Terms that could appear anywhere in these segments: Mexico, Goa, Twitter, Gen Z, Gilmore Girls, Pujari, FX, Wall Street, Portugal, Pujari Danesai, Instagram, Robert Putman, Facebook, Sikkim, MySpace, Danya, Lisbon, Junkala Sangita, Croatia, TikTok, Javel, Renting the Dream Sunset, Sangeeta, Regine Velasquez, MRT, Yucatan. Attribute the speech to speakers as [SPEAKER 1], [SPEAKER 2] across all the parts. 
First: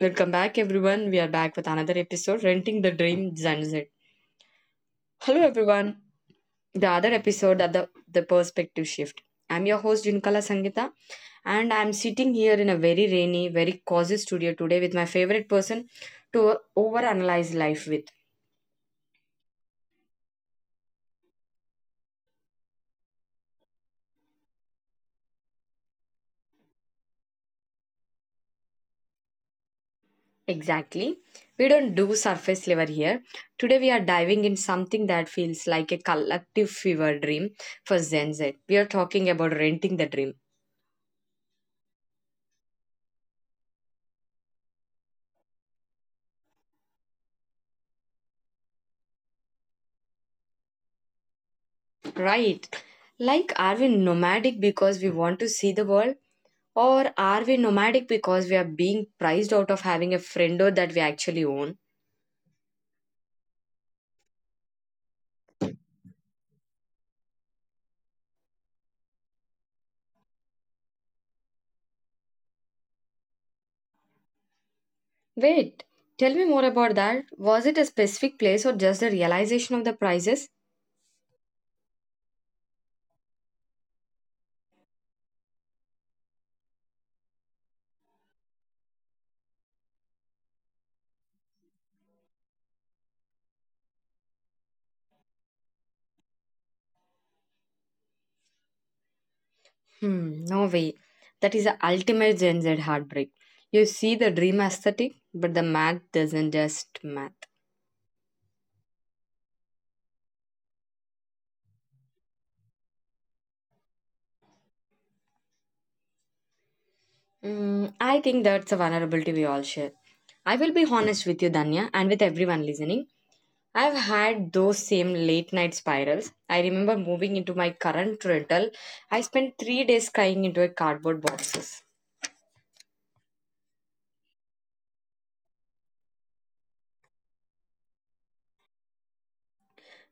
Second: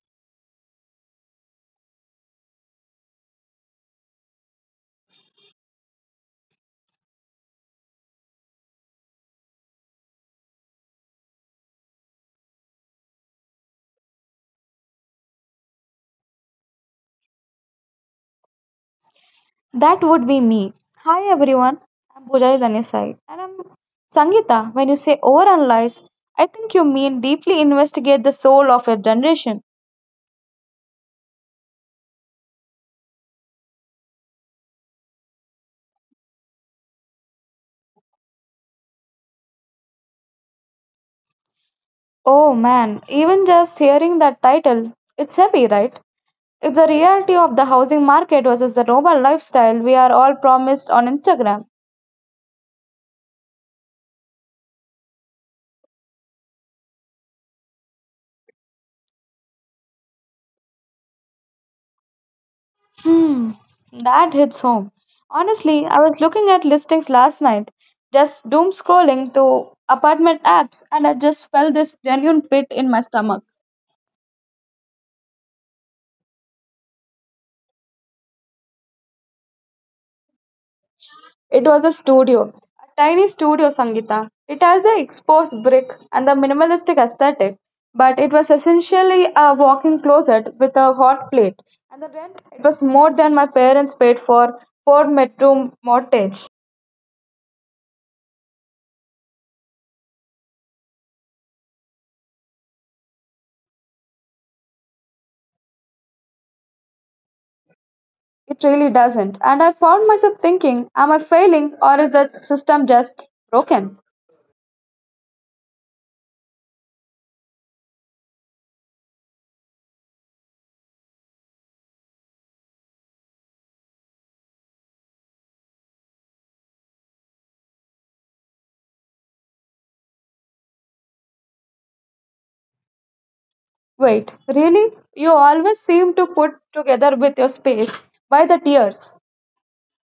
[SPEAKER 1] welcome back everyone. We are back with another episode, Renting the Dream Sunset. Hello everyone. The other episode of the perspective shift. I'm your host Junkala Sangita, and I'm sitting here in a very rainy, very cozy studio today with my favorite person to overanalyze life with.
[SPEAKER 2] That would be me. Hi everyone, I'm Pujari Danesai and I'm Sangeeta. When you say overanalyze, I think you mean deeply investigate the soul of a generation.
[SPEAKER 1] Exactly. We don't do surface level here. Today we are diving in something that feels like a collective fever dream for Zen Z. We are talking about renting the dream.
[SPEAKER 2] Oh man, even just hearing that title, it's heavy, right? It's the reality of the housing market versus the noble lifestyle we are all promised on Instagram.
[SPEAKER 1] Right. Like, are we nomadic because we want to see the world? Or are we nomadic because we are being priced out of having a friendo that we actually own?
[SPEAKER 2] Hmm, that hits home. Honestly, I was looking at listings last night, just doom scrolling through apartment apps, and I just felt this genuine pit in my stomach.
[SPEAKER 1] Wait, tell me more about that. Was it a specific place or just the realization of the prices?
[SPEAKER 2] It was a studio, a tiny studio, Sangita. It has the exposed brick and the minimalistic aesthetic, but it was essentially a walk-in closet with a hot plate. And the rent, it was more than my parents paid for four-bedroom mortgage.
[SPEAKER 1] Hmm, no way. That is the ultimate Gen Z heartbreak. You see the dream aesthetic, but the math doesn't just math.
[SPEAKER 2] It really doesn't. And I found myself thinking, am I failing or is the system just broken?
[SPEAKER 1] Mm, I think that's a vulnerability we all share. I will be honest with you, Danya, and with everyone listening. I've had those same late night spirals. I remember moving into my current rental. I spent 3 days crying into a cardboard boxes
[SPEAKER 2] Wait, really? You always seem to put together with your space. By the tears.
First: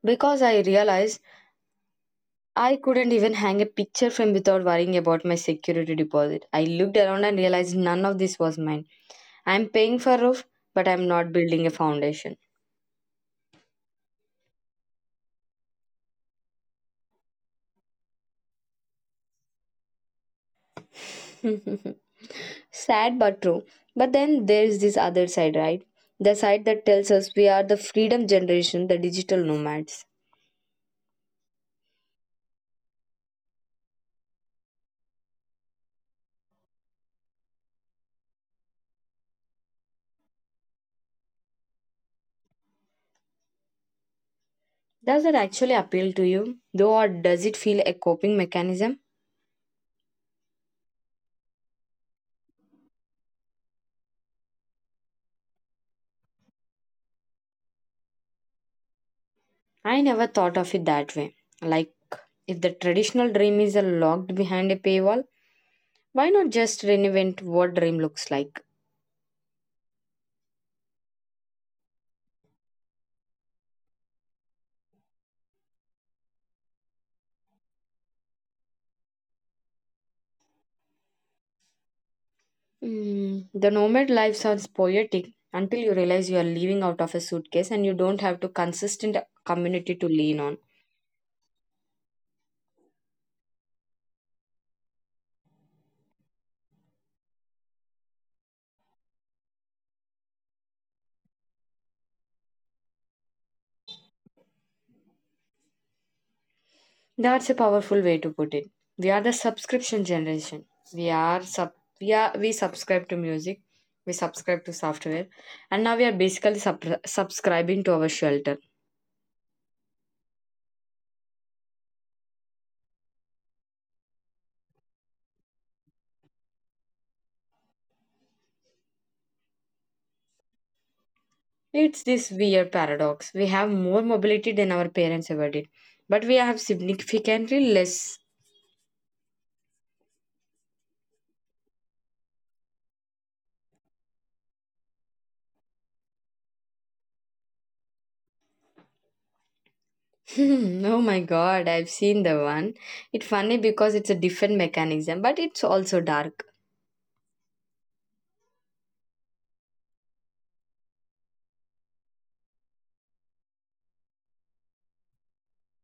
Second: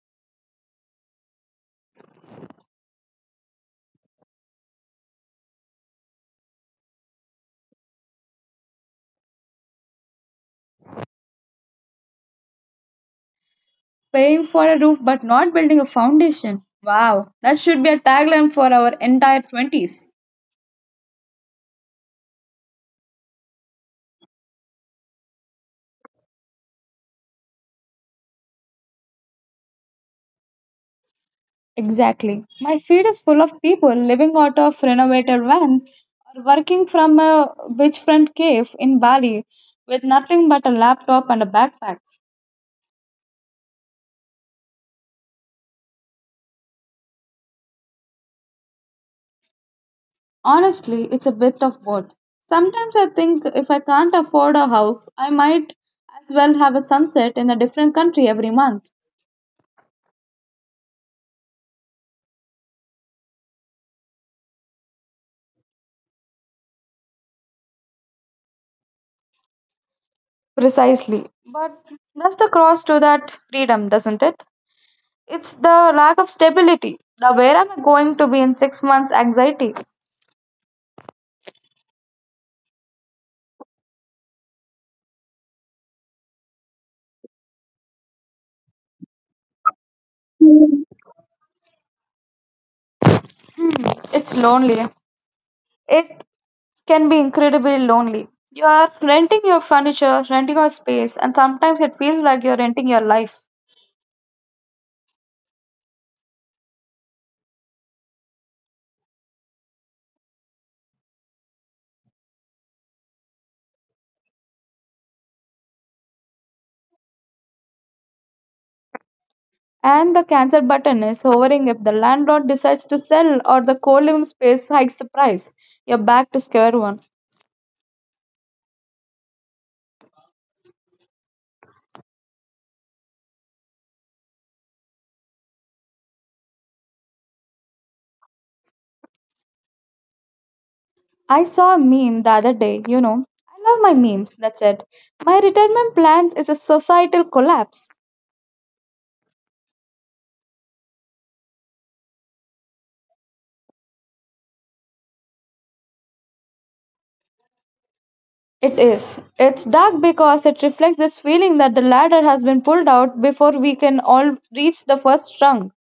[SPEAKER 1] because I realized I couldn't even hang a picture frame without worrying about my security deposit. I looked around and realized none of this was mine. I'm paying for a roof, but I'm not building a foundation.
[SPEAKER 2] Paying for a roof but not building a foundation. Wow, that should be a tagline for our entire 20s.
[SPEAKER 1] Sad but true. But then there's this other side, right? The side that tells us we are the freedom generation, the digital nomads.
[SPEAKER 2] Exactly. My feed is full of people living out of renovated vans or working from a beachfront cave in Bali with nothing but a laptop and a backpack.
[SPEAKER 1] Does that actually appeal to you, though, or does it feel a coping mechanism?
[SPEAKER 2] Honestly, it's a bit of both. Sometimes I think if I can't afford a house, I might as well have a sunset in a different country every month.
[SPEAKER 1] I never thought of it that way. Like, if the traditional dream is locked behind a paywall, why not just reinvent what dream looks like?
[SPEAKER 2] Precisely. But that's the cross to that freedom, doesn't it? It's the lack of stability. The where am I going to be in 6 months anxiety?
[SPEAKER 1] Mm, the nomad life sounds poetic until you realize you are living out of a suitcase and you don't have to consistent community to lean on.
[SPEAKER 2] It's lonely. It can be incredibly lonely. You are renting your furniture, renting your space, and sometimes it feels like you're renting your life.
[SPEAKER 1] That's a powerful way to put it. We are the subscription generation. We are sub we subscribe to music, we subscribe to software, and now we are basically subscribing to our shelter.
[SPEAKER 2] And the cancel button is hovering if the landlord decides to sell or the co living space hikes the price. You're back to square one.
[SPEAKER 1] It's this weird paradox. We have more mobility than our parents ever did, but we have significantly less.
[SPEAKER 2] I saw a meme the other day. I love my memes, that's it. My retirement plans is a societal collapse.
[SPEAKER 1] Hmm, oh my god, I've seen the one. It's funny because it's a different mechanism, but it's also dark.
[SPEAKER 2] It is. It's dark because it reflects this feeling that the ladder has been pulled out before we can all reach the first rung.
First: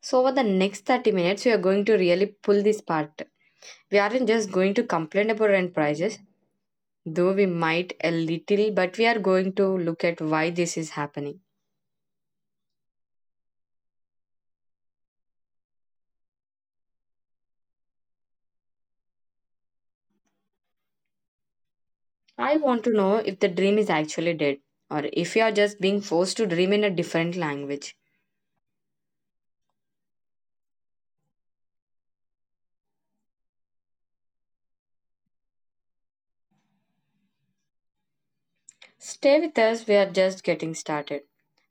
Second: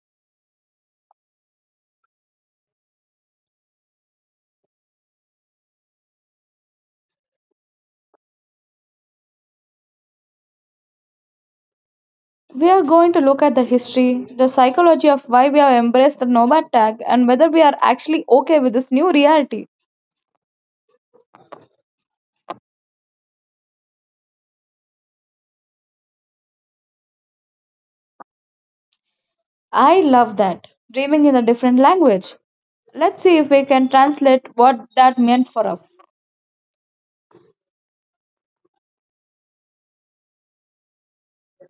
[SPEAKER 1] So over the next 30 minutes we are going to really pull this part. We aren't just going to complain about rent prices, though we might a little, but we are going to look at why this is happening.
[SPEAKER 2] We are going to look at the history, the psychology of why we have embraced the nomad tag, and whether we are actually okay with this new reality.
[SPEAKER 1] I want to know if the dream is actually dead or if you are just being forced to dream in a different language.
[SPEAKER 2] I love that. Dreaming in a different language. Let's see if we can translate what that meant for us.
[SPEAKER 1] Stay with us, we are just getting started.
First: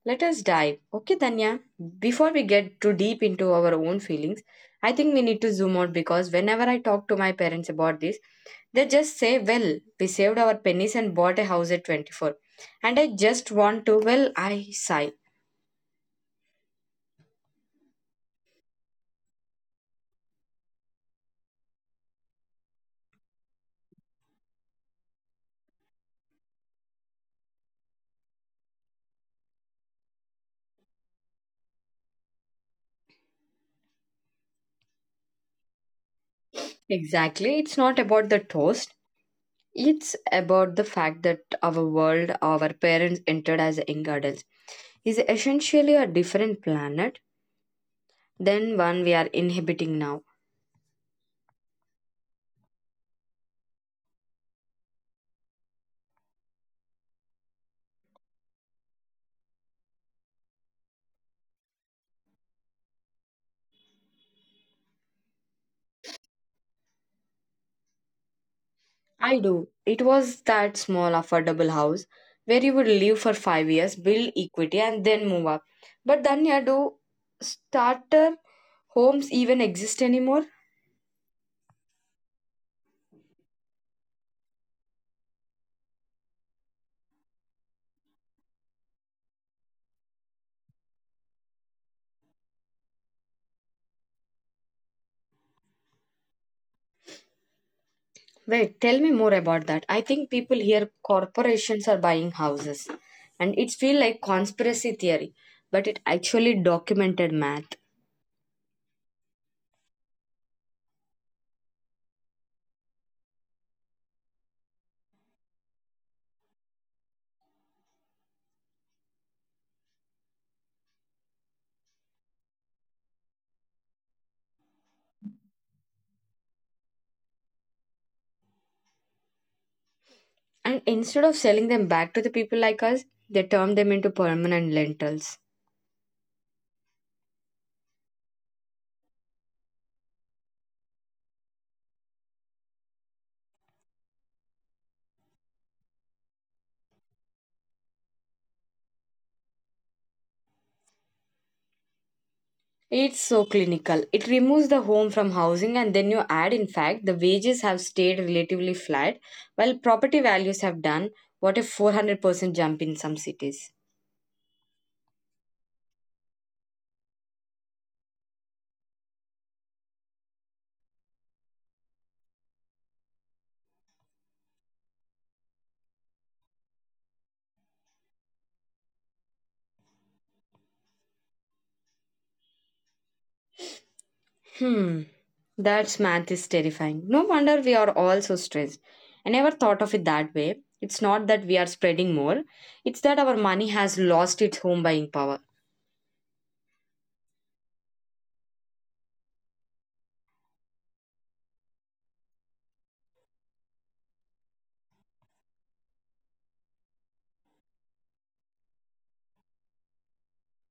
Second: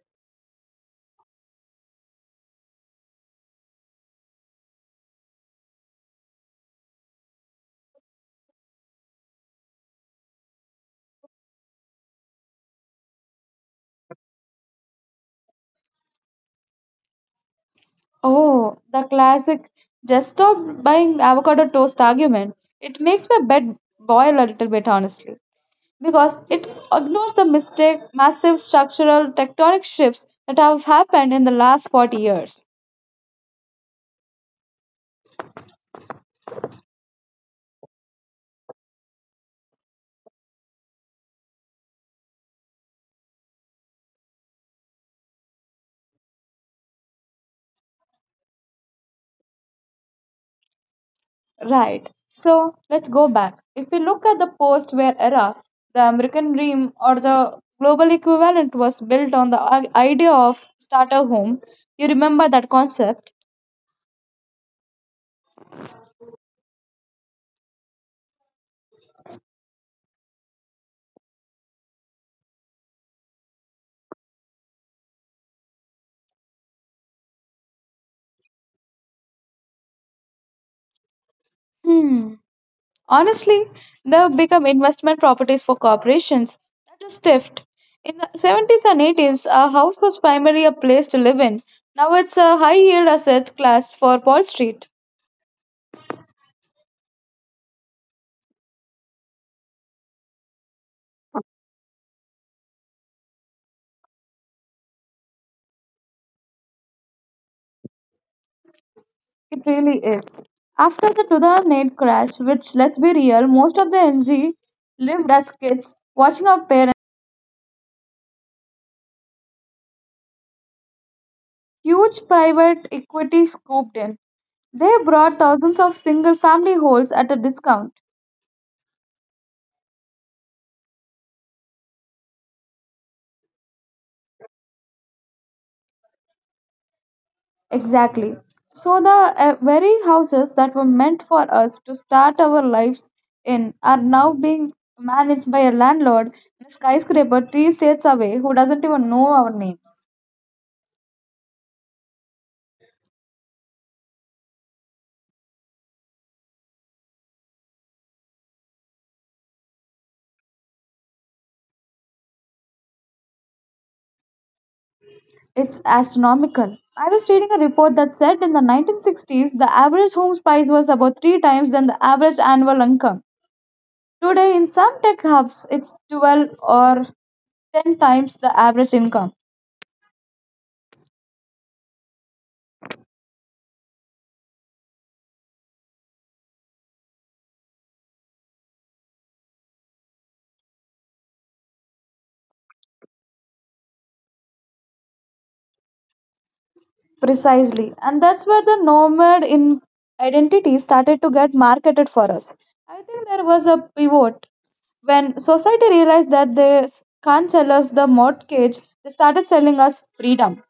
[SPEAKER 1] Let us dive. Okay, Danya, before we get too deep into our own feelings, I think we need to zoom out because whenever I talk to my parents about this, they just say, "Well, we saved our pennies and bought a house at 24." And I just want to, well, I sigh.
[SPEAKER 2] Oh, the classic just stop buying avocado toast argument. It makes my bed boil a little bit, honestly, because it ignores the mistake, massive structural tectonic shifts that have happened in the last 40 years.
[SPEAKER 1] Exactly. It's not about the toast. It's about the fact that our world our parents entered as young adults is essentially a different planet than one we are inhabiting now.
[SPEAKER 2] Right. So let's go back. If we look at the post war era, the American dream or the global equivalent was built on the idea of starter home. You remember that concept?
[SPEAKER 1] I do. It was that small, affordable house where you would live for 5 years, build equity, and then move up. But then, yeah, do starter homes even exist anymore?
[SPEAKER 2] Hmm. Honestly, they become investment properties for corporations. That is theft. In the 70s and 80s, a house was primarily a place to live in. Now it's a high yield asset class for Wall Street.
[SPEAKER 1] Wait, tell me more about that. I think people here, corporations are buying houses, and it feels like conspiracy theory, but it actually documented math.
[SPEAKER 2] It really is. After the 2008 crash, which let's be real, most of the NZ lived as kids watching our parents. Huge private equity scooped in. They brought thousands of single family homes at a discount.
[SPEAKER 1] And instead of selling them back to the people like us, they turn them into permanent lentils.
[SPEAKER 2] Exactly. So, the very houses that were meant for us to start our lives in are now being managed by a landlord in a skyscraper three states away who doesn't even know our names.
[SPEAKER 1] It's so clinical. It removes the home from housing, and then you add, in fact, the wages have stayed relatively flat, while property values have done what, a 400% jump in some cities.
[SPEAKER 2] It's astronomical. I was reading a report that said in the 1960s the average home price was about three times than the average annual income. Today, in some tech hubs, it's 12 or 10 times the average income.
[SPEAKER 1] Hmm, that math is terrifying. No wonder we are all so stressed. I never thought of it that way. It's not that we are spreading more, it's that our money has lost its home buying power.
[SPEAKER 2] Precisely. And that's where the nomad in identity started to get marketed for us. I think there was a pivot when society realized that can't sell us the mortgage, they started selling us freedom.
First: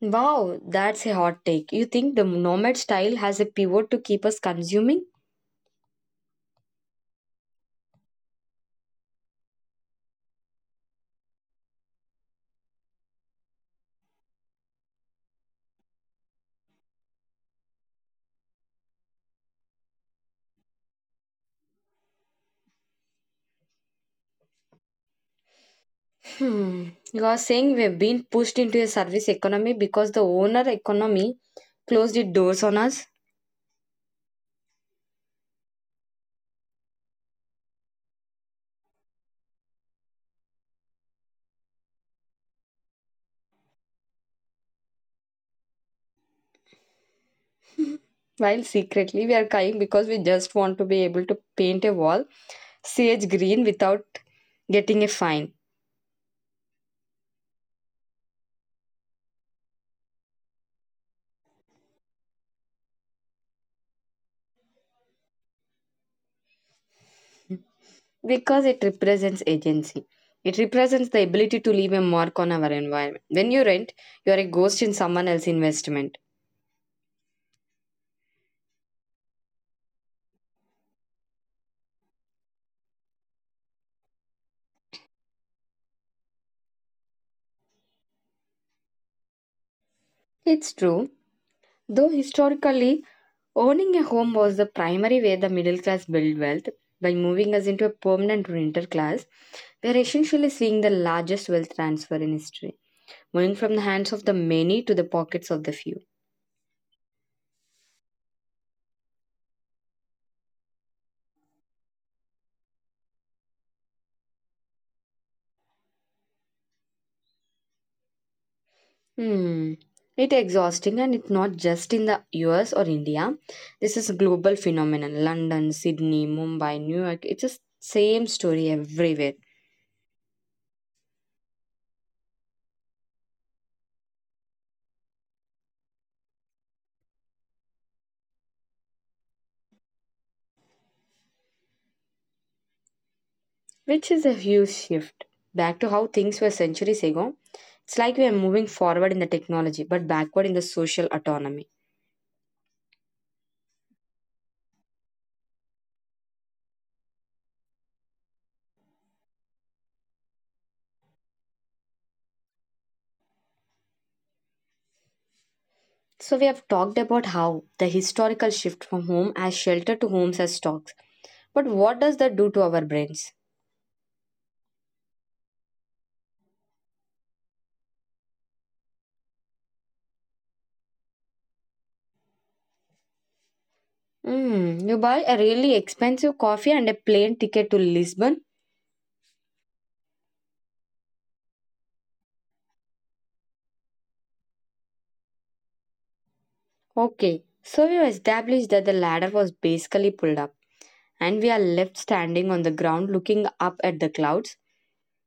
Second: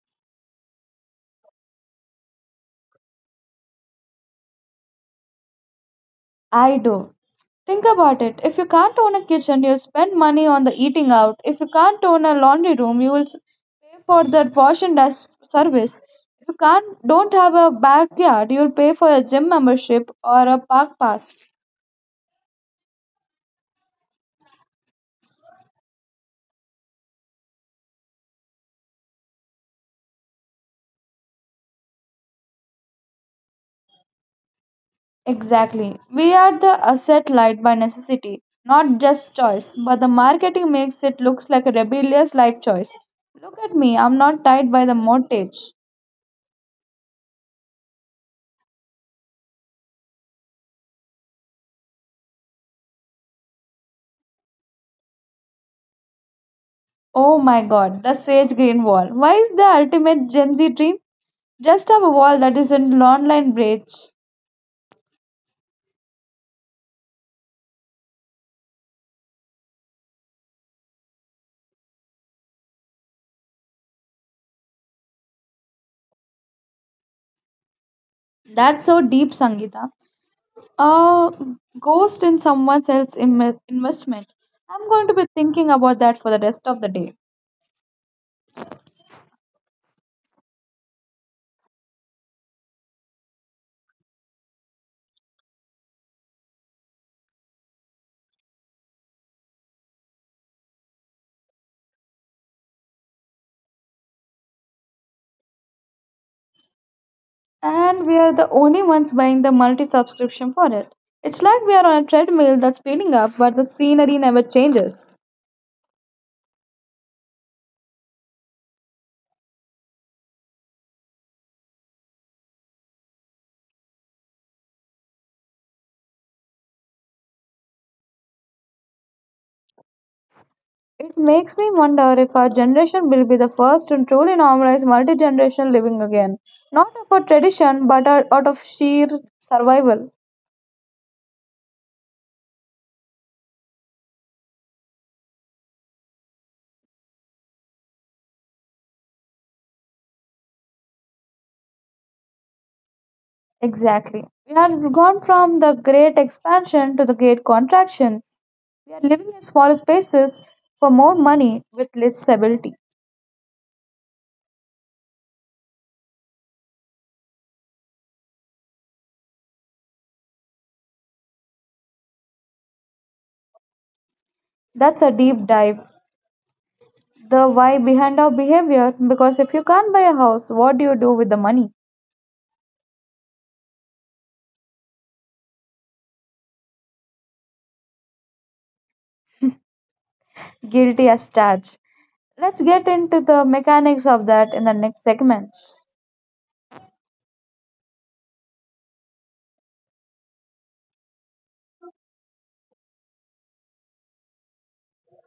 [SPEAKER 1] Wow, that's a hot take. You think the nomad style has a pivot to keep us consuming?
[SPEAKER 2] I do. Think about it. If you can't own a kitchen, you'll spend money on the eating out. If you can't own a laundry room, pay for the wash and dust service. If you can't don't have a backyard, you'll pay for a gym membership or a park pass.
[SPEAKER 1] Hmm. You are saying we've been pushed into a service economy because the owner economy closed its doors on us,
[SPEAKER 2] Exactly. We are the asset light by necessity, not just choice, but the marketing makes it looks like a rebellious life choice. Look at me, I'm not tied by the mortgage.
[SPEAKER 1] while secretly we are crying because we just want to be able to paint a wall sage green without getting a fine
[SPEAKER 2] Oh my god, the sage green wall. Why is the ultimate Gen Z dream? Just have a wall that isn't online bridge.
[SPEAKER 1] because it represents agency. It represents the ability to leave a mark on our environment. When you rent, you are a ghost in someone else's investment.
[SPEAKER 2] That's so deep, Sangita. A ghost in someone else's investment. I'm going to be thinking about that for the rest of the day.
[SPEAKER 1] It's true, though historically owning a home was the primary way the middle class built wealth. By moving us into a permanent renter class, we are essentially seeing the largest wealth transfer in history, moving from the hands of the many to the pockets of the few.
[SPEAKER 2] And we are the only ones buying the multi subscription for it. It's like we are on a treadmill that's speeding up, but the scenery never changes.
[SPEAKER 1] Hmm. It's exhausting and it's not just in the US or India. This is a global phenomenon. London, Sydney, Mumbai, New York. It's the same story everywhere.
[SPEAKER 2] It makes me wonder if our generation will be the first to truly normalize multi generational living again. Not of a tradition, but out of sheer survival.
[SPEAKER 1] Which is a huge shift back to how things were centuries ago. It's like we are moving forward in the technology but backward in the social autonomy.
[SPEAKER 2] Exactly. We have gone from the great expansion to the great contraction. We are living in smaller spaces for more money with less stability.
[SPEAKER 1] So, we have talked about how the historical shift from home as shelter to homes as stocks. But what does that do to our brains?
[SPEAKER 2] That's a deep dive. The why behind our behavior, because if you can't buy a house, what do you do with the money?
[SPEAKER 1] Mm, you buy a really expensive coffee and a plane ticket to Lisbon?
[SPEAKER 2] Guilty as charged. Let's get into the mechanics of that in the next segment.
[SPEAKER 1] Okay, so we have established that the ladder was basically pulled up and we are left standing on the ground looking up at the clouds.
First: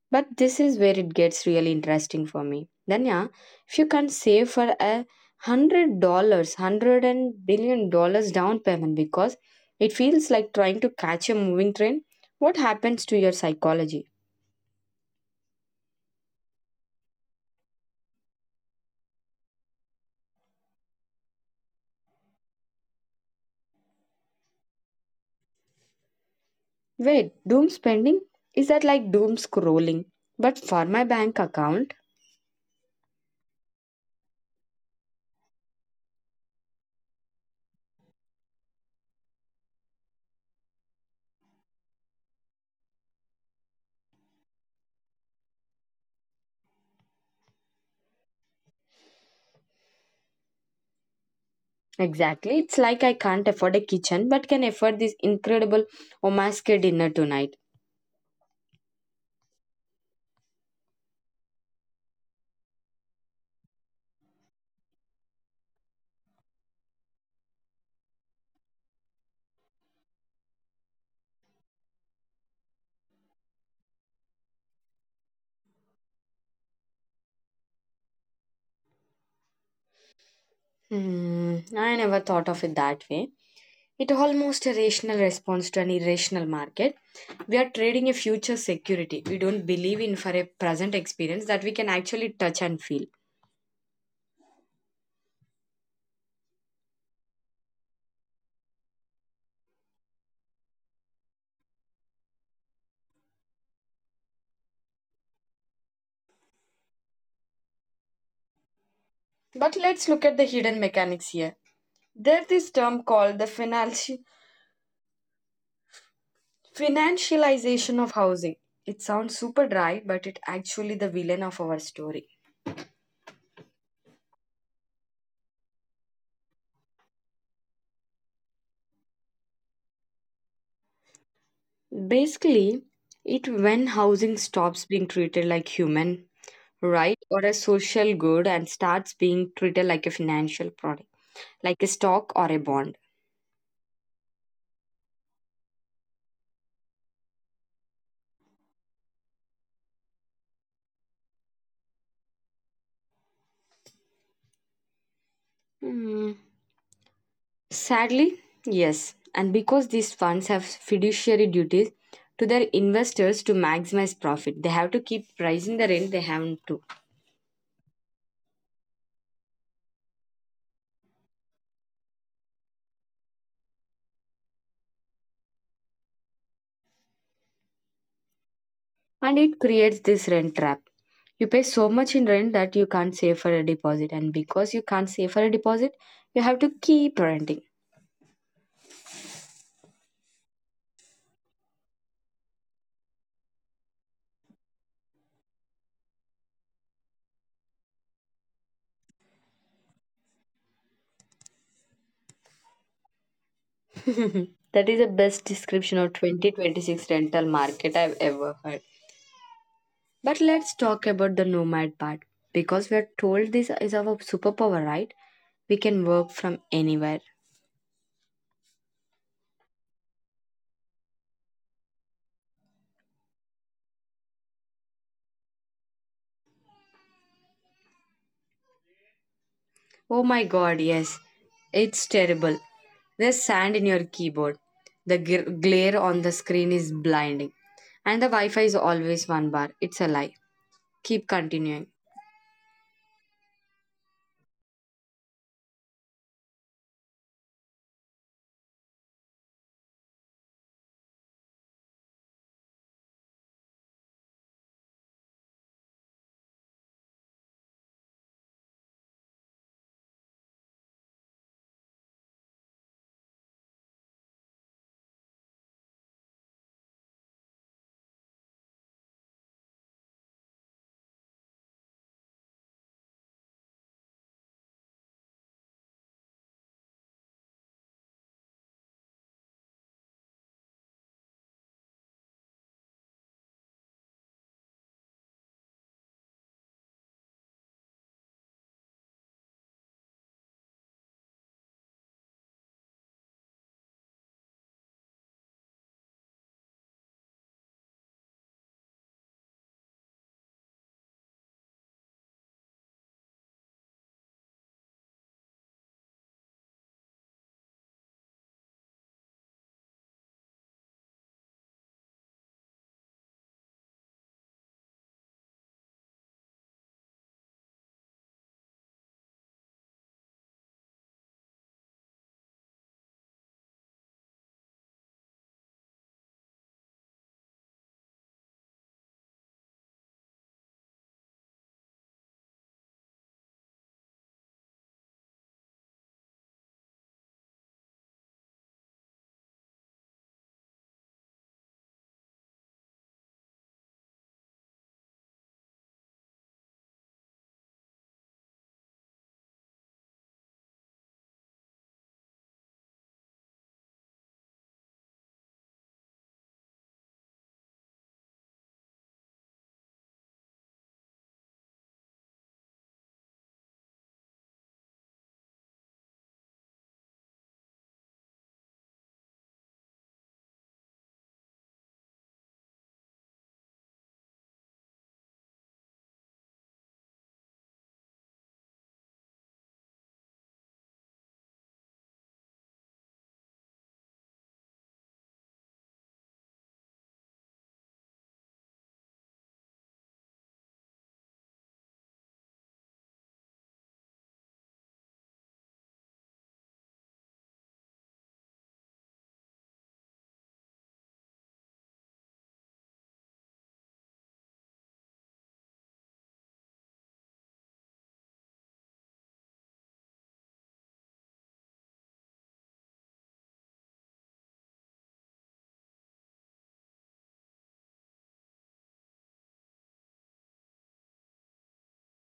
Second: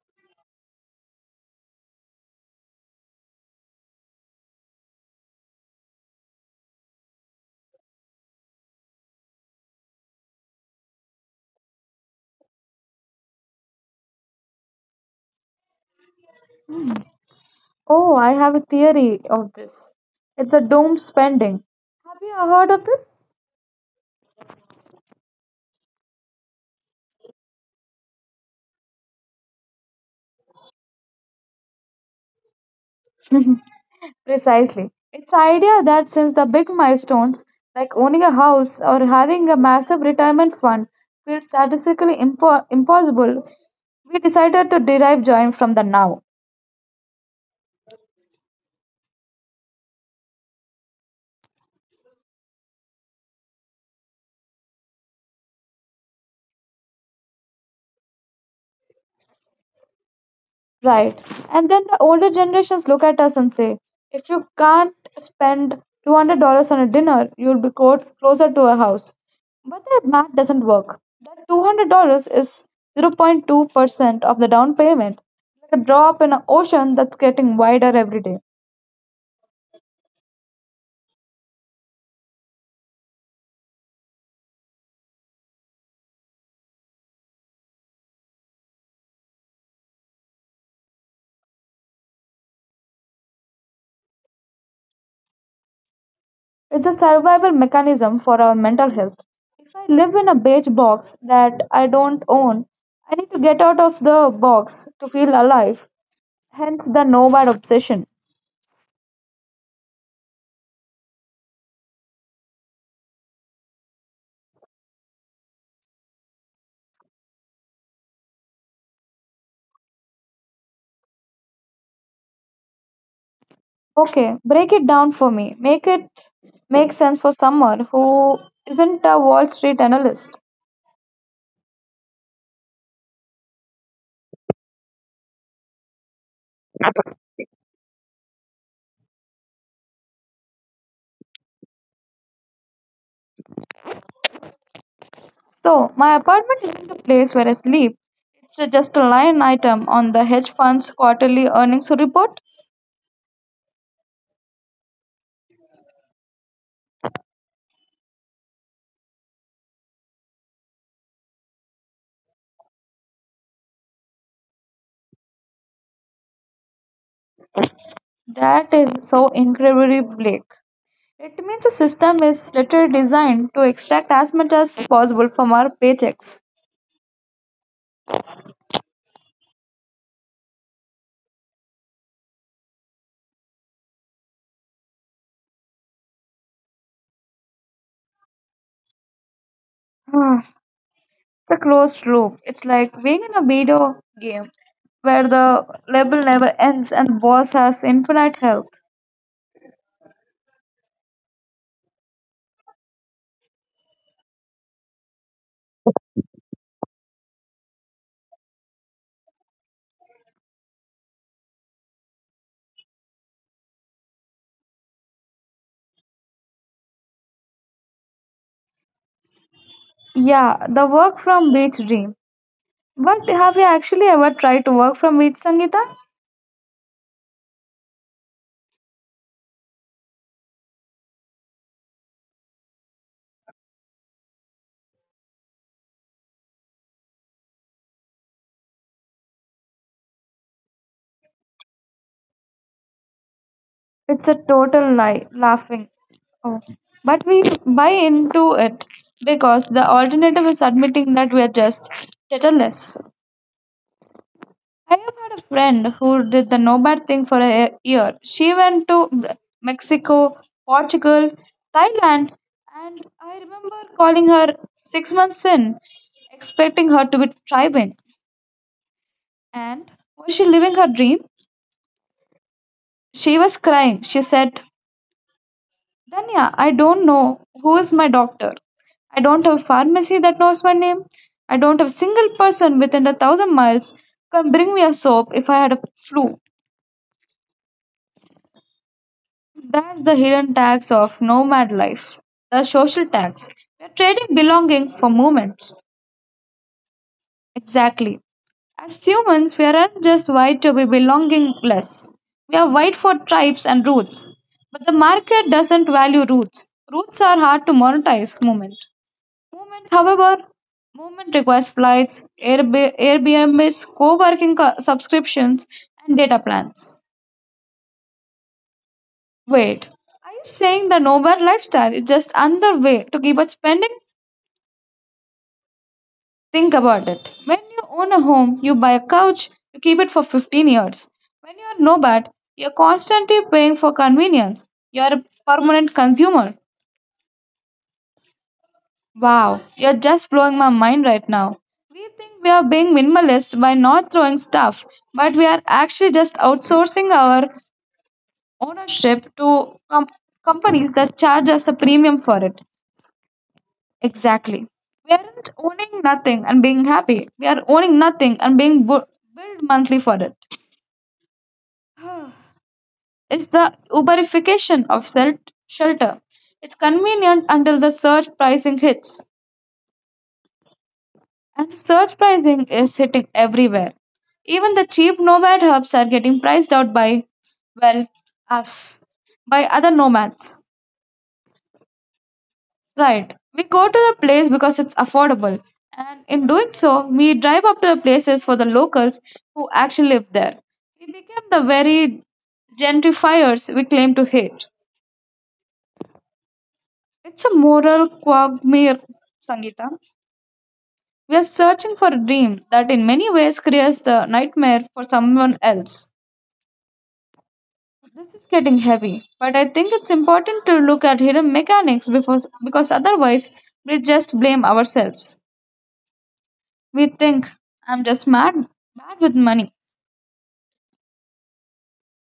[SPEAKER 1] But this is where it gets really interesting for me. Danya, if you can save for $100, hundred and billion dollars down payment because it feels like trying to catch a moving train, what happens to your psychology?
[SPEAKER 2] Oh, I have a theory of this. It's a doom spending. Have you heard of this?
[SPEAKER 1] Wait, doom spending? Is that like doom scrolling? But for my bank account?
[SPEAKER 2] Precisely. It's the idea that since the big milestones, like owning a house or having a massive retirement fund, feel statistically impossible, we decided to derive joy from the now.
[SPEAKER 1] Exactly. It's like I can't afford a kitchen but can afford this incredible omakase dinner tonight.
[SPEAKER 2] Right. And then the older generations look at us and say, if you can't spend $200 on a dinner, closer to a house. But that math doesn't work. That $200 is 0.2% of the down payment. It's like a drop in an ocean that's getting wider every day.
[SPEAKER 1] Hmm, I never thought of it that way. It almost a rational response to an irrational market. We are trading a future security we don't believe in for a present experience that we can actually touch and feel.
[SPEAKER 2] It's a survival mechanism for our mental health. If I live in a beige box that I don't own, I need to get out of the box to feel alive, hence the nomad obsession.
[SPEAKER 1] But let's look at the hidden mechanics here. There's this term called the financialization of housing. It sounds super dry, but it actually the villain of our story.
[SPEAKER 2] Okay, break it down for me. Make it make sense for someone who isn't a Wall Street analyst.
[SPEAKER 1] Basically, it when housing stops being treated like human right? Or a social good and starts being treated like a financial product, like a stock or a bond.
[SPEAKER 2] So, my apartment isn't a place where I sleep. Just a line item on the hedge fund's quarterly earnings report.
[SPEAKER 1] Hmm. Sadly, yes. And because these funds have fiduciary duties to their investors to maximize profit, they have to keep raising the rent they have to.
[SPEAKER 2] That is so incredibly bleak. It means the system is literally designed to extract as much as possible from our paychecks.
[SPEAKER 1] And it creates this rent trap. You pay so much in rent that you can't save for a deposit. And because you can't save for a deposit, you have to keep renting.
[SPEAKER 2] It's a closed loop. It's like being in a video game where the level never ends and the boss has infinite health.
[SPEAKER 1] That is the best description of 2026 rental market I've ever heard. But let's talk about the nomad part because we are told this is our superpower, right? We can work from anywhere.
[SPEAKER 2] Yeah, the work from beach dream. But have you actually ever tried to work from beach, Sangeeta?
[SPEAKER 1] Oh my god, yes. It's terrible. There's sand in your keyboard. The glare on the screen is blinding. And the Wi Fi is always one bar. It's a lie. Keep continuing.
[SPEAKER 2] It's a total lie, laughing. Oh. But we buy into it because the alternative is admitting that we are just tetherless. I have had a friend who did the nomad thing for a year. She went to Mexico, Portugal, Thailand, and I remember calling her 6 months in, expecting her to be thriving. And was she living her dream? She was crying. She said, Danya, I don't know who is my doctor. I don't have a pharmacy that knows my name. I don't have a single person within a thousand miles who can bring me a soap if I had a flu. That's the hidden tax of nomad life, the social tax. We're trading belonging for movement. Exactly. As humans, we aren't just white to be belongingless. We are white for tribes and roots. But the market doesn't value roots. Roots are hard to monetize movement. Movement, however, movement requires flights, Airbnbs, co-working subscriptions, and data plans. Wait, are you saying the nomad lifestyle is just another way to keep us spending? Think about it. When you own a home, you buy a couch, you keep it for 15 years. When you're nomad, you're constantly paying for convenience. You're a permanent consumer. Wow, you're just blowing my mind right now. We think we are being minimalist by not throwing stuff, but we are actually just outsourcing our ownership to companies that charge us a premium for it. Exactly. We aren't owning nothing and being happy. We are owning nothing and being billed monthly for it. It's the uberification of shelter. It's convenient until the surge pricing hits. And the surge pricing is hitting everywhere. Even the cheap nomad hubs are getting priced out by, well, us, by other nomads. Right. We go to the place because it's affordable. And in doing so, we drive up to the places for the locals who actually live there. We become the very gentrifiers we claim to hate. It's a moral quagmire, Sangeeta. We are searching for a dream that in many ways creates the nightmare for someone else. This is getting heavy, but I think it's important to look at hidden mechanics before, because otherwise we just blame ourselves. We think, I'm just mad, bad with money.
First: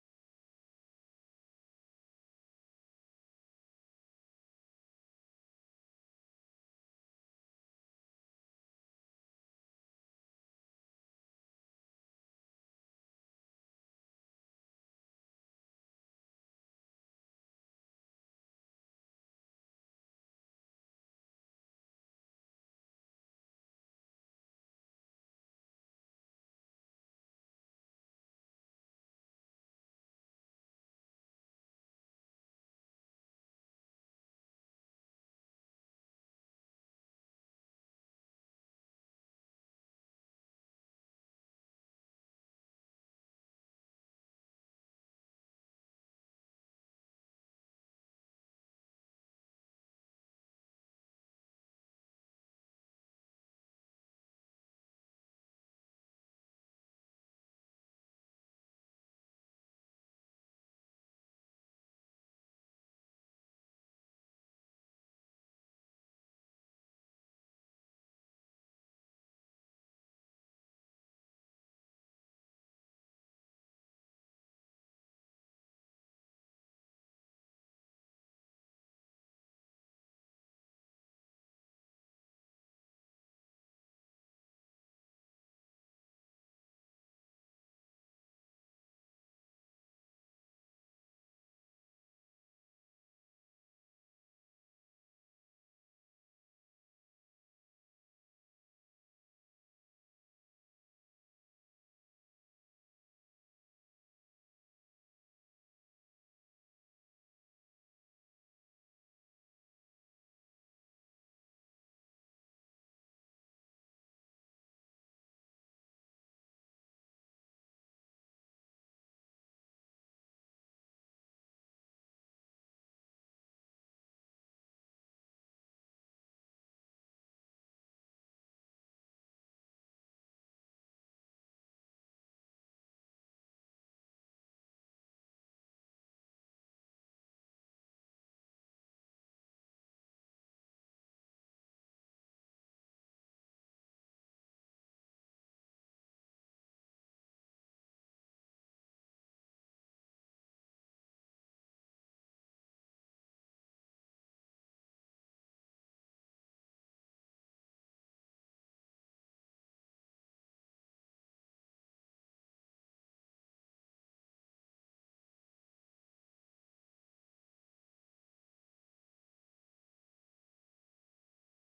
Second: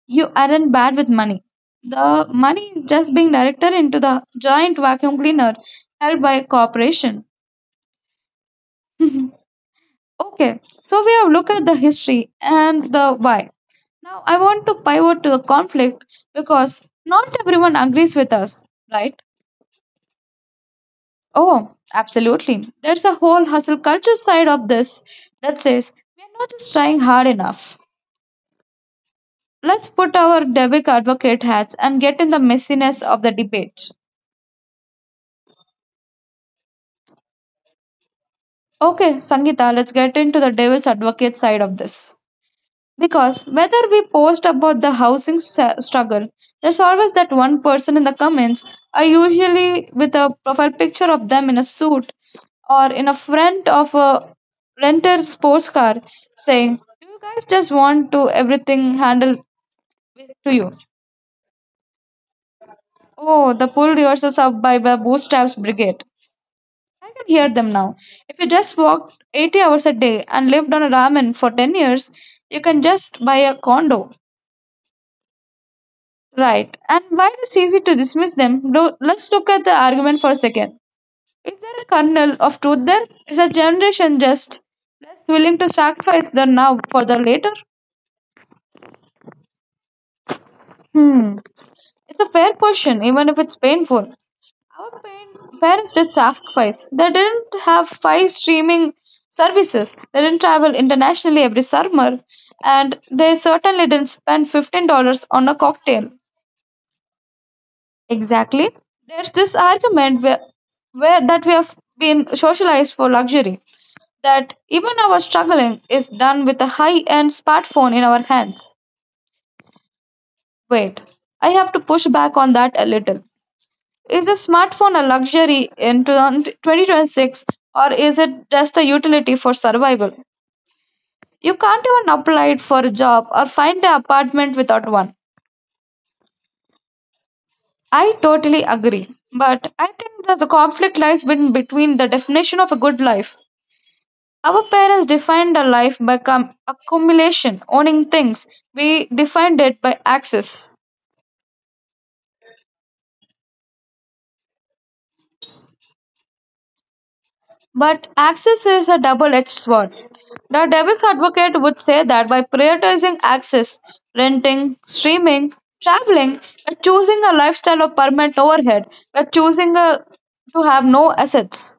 [SPEAKER 2] You aren't bad with money. The money is just being directed into the giant vacuum cleaner held by a corporation. Okay, so we have looked at the history and the why. Now I want to pivot to the conflict because not everyone agrees with us, right? Oh, absolutely. There's a whole hustle culture side of this that says we're not just trying hard enough. Let's put our Debug advocate hats and get in the messiness of the debate. Okay, Sangeeta, let's get into the devil's advocate side of this. Because whether we post about the struggle, there's always that one person in the comments, are usually with a profile picture of them in a suit or in a front of a renter's sports car saying, do you guys just want to everything handled to you? Oh, the pull yourselves up by the bootstraps brigade. I can hear them now. If you just walked 80 hours a day and lived on a ramen for 10 years, you can just buy a condo. Right. And while it's easy to dismiss them, let's look at the argument for a second. Is there a kernel of truth there? Is our generation just less willing to sacrifice the now for the later? Hmm. It's a fair question, even if it's painful. Our parents did sacrifice. They didn't have five streaming services. They didn't travel internationally every summer. And they certainly didn't spend $15 on a cocktail. Exactly. There's this argument where that we have been socialized for luxury. That even our struggling is done with a high end smartphone in our hands. Wait, I have to push back on that a little. Is a smartphone a luxury in 2026 or is it just a utility for survival? You can't even apply it for a job or find an apartment without one. I totally agree. But I think that the conflict lies between the definition of a good life. Our parents defined a life by accumulation, owning things. We defined it by access. But access is a double-edged sword. The devil's advocate would say that by prioritizing access, renting, streaming, traveling, we're choosing a lifestyle of permanent overhead. We're choosing a, to have no assets.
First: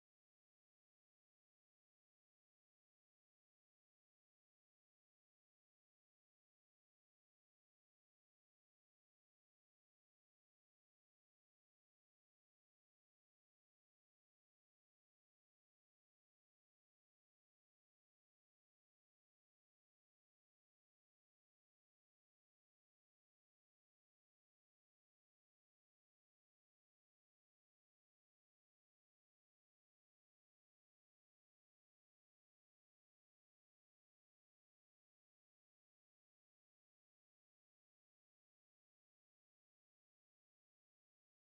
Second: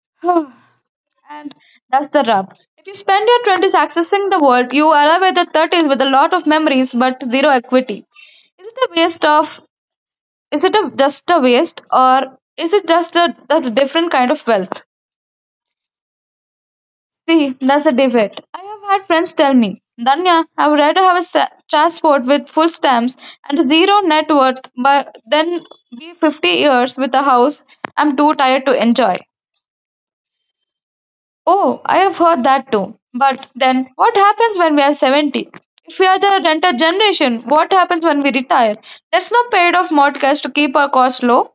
[SPEAKER 2] And that's the rub. If you spend your 20s accessing the world, you arrive at your 30s with a lot of memories but zero equity. Is it a waste of? Is it a, just a waste, or is it just a different kind of wealth? See, that's a debate. I have had friends tell me, Danya, I would rather have a transport with full stamps and a zero net worth but than be 50 years with a house I'm too tired to enjoy. Oh, I have heard that too. But then, what happens when we are 70? If we are the renter generation, what happens when we retire? There's no paid off mortgage to keep our costs low.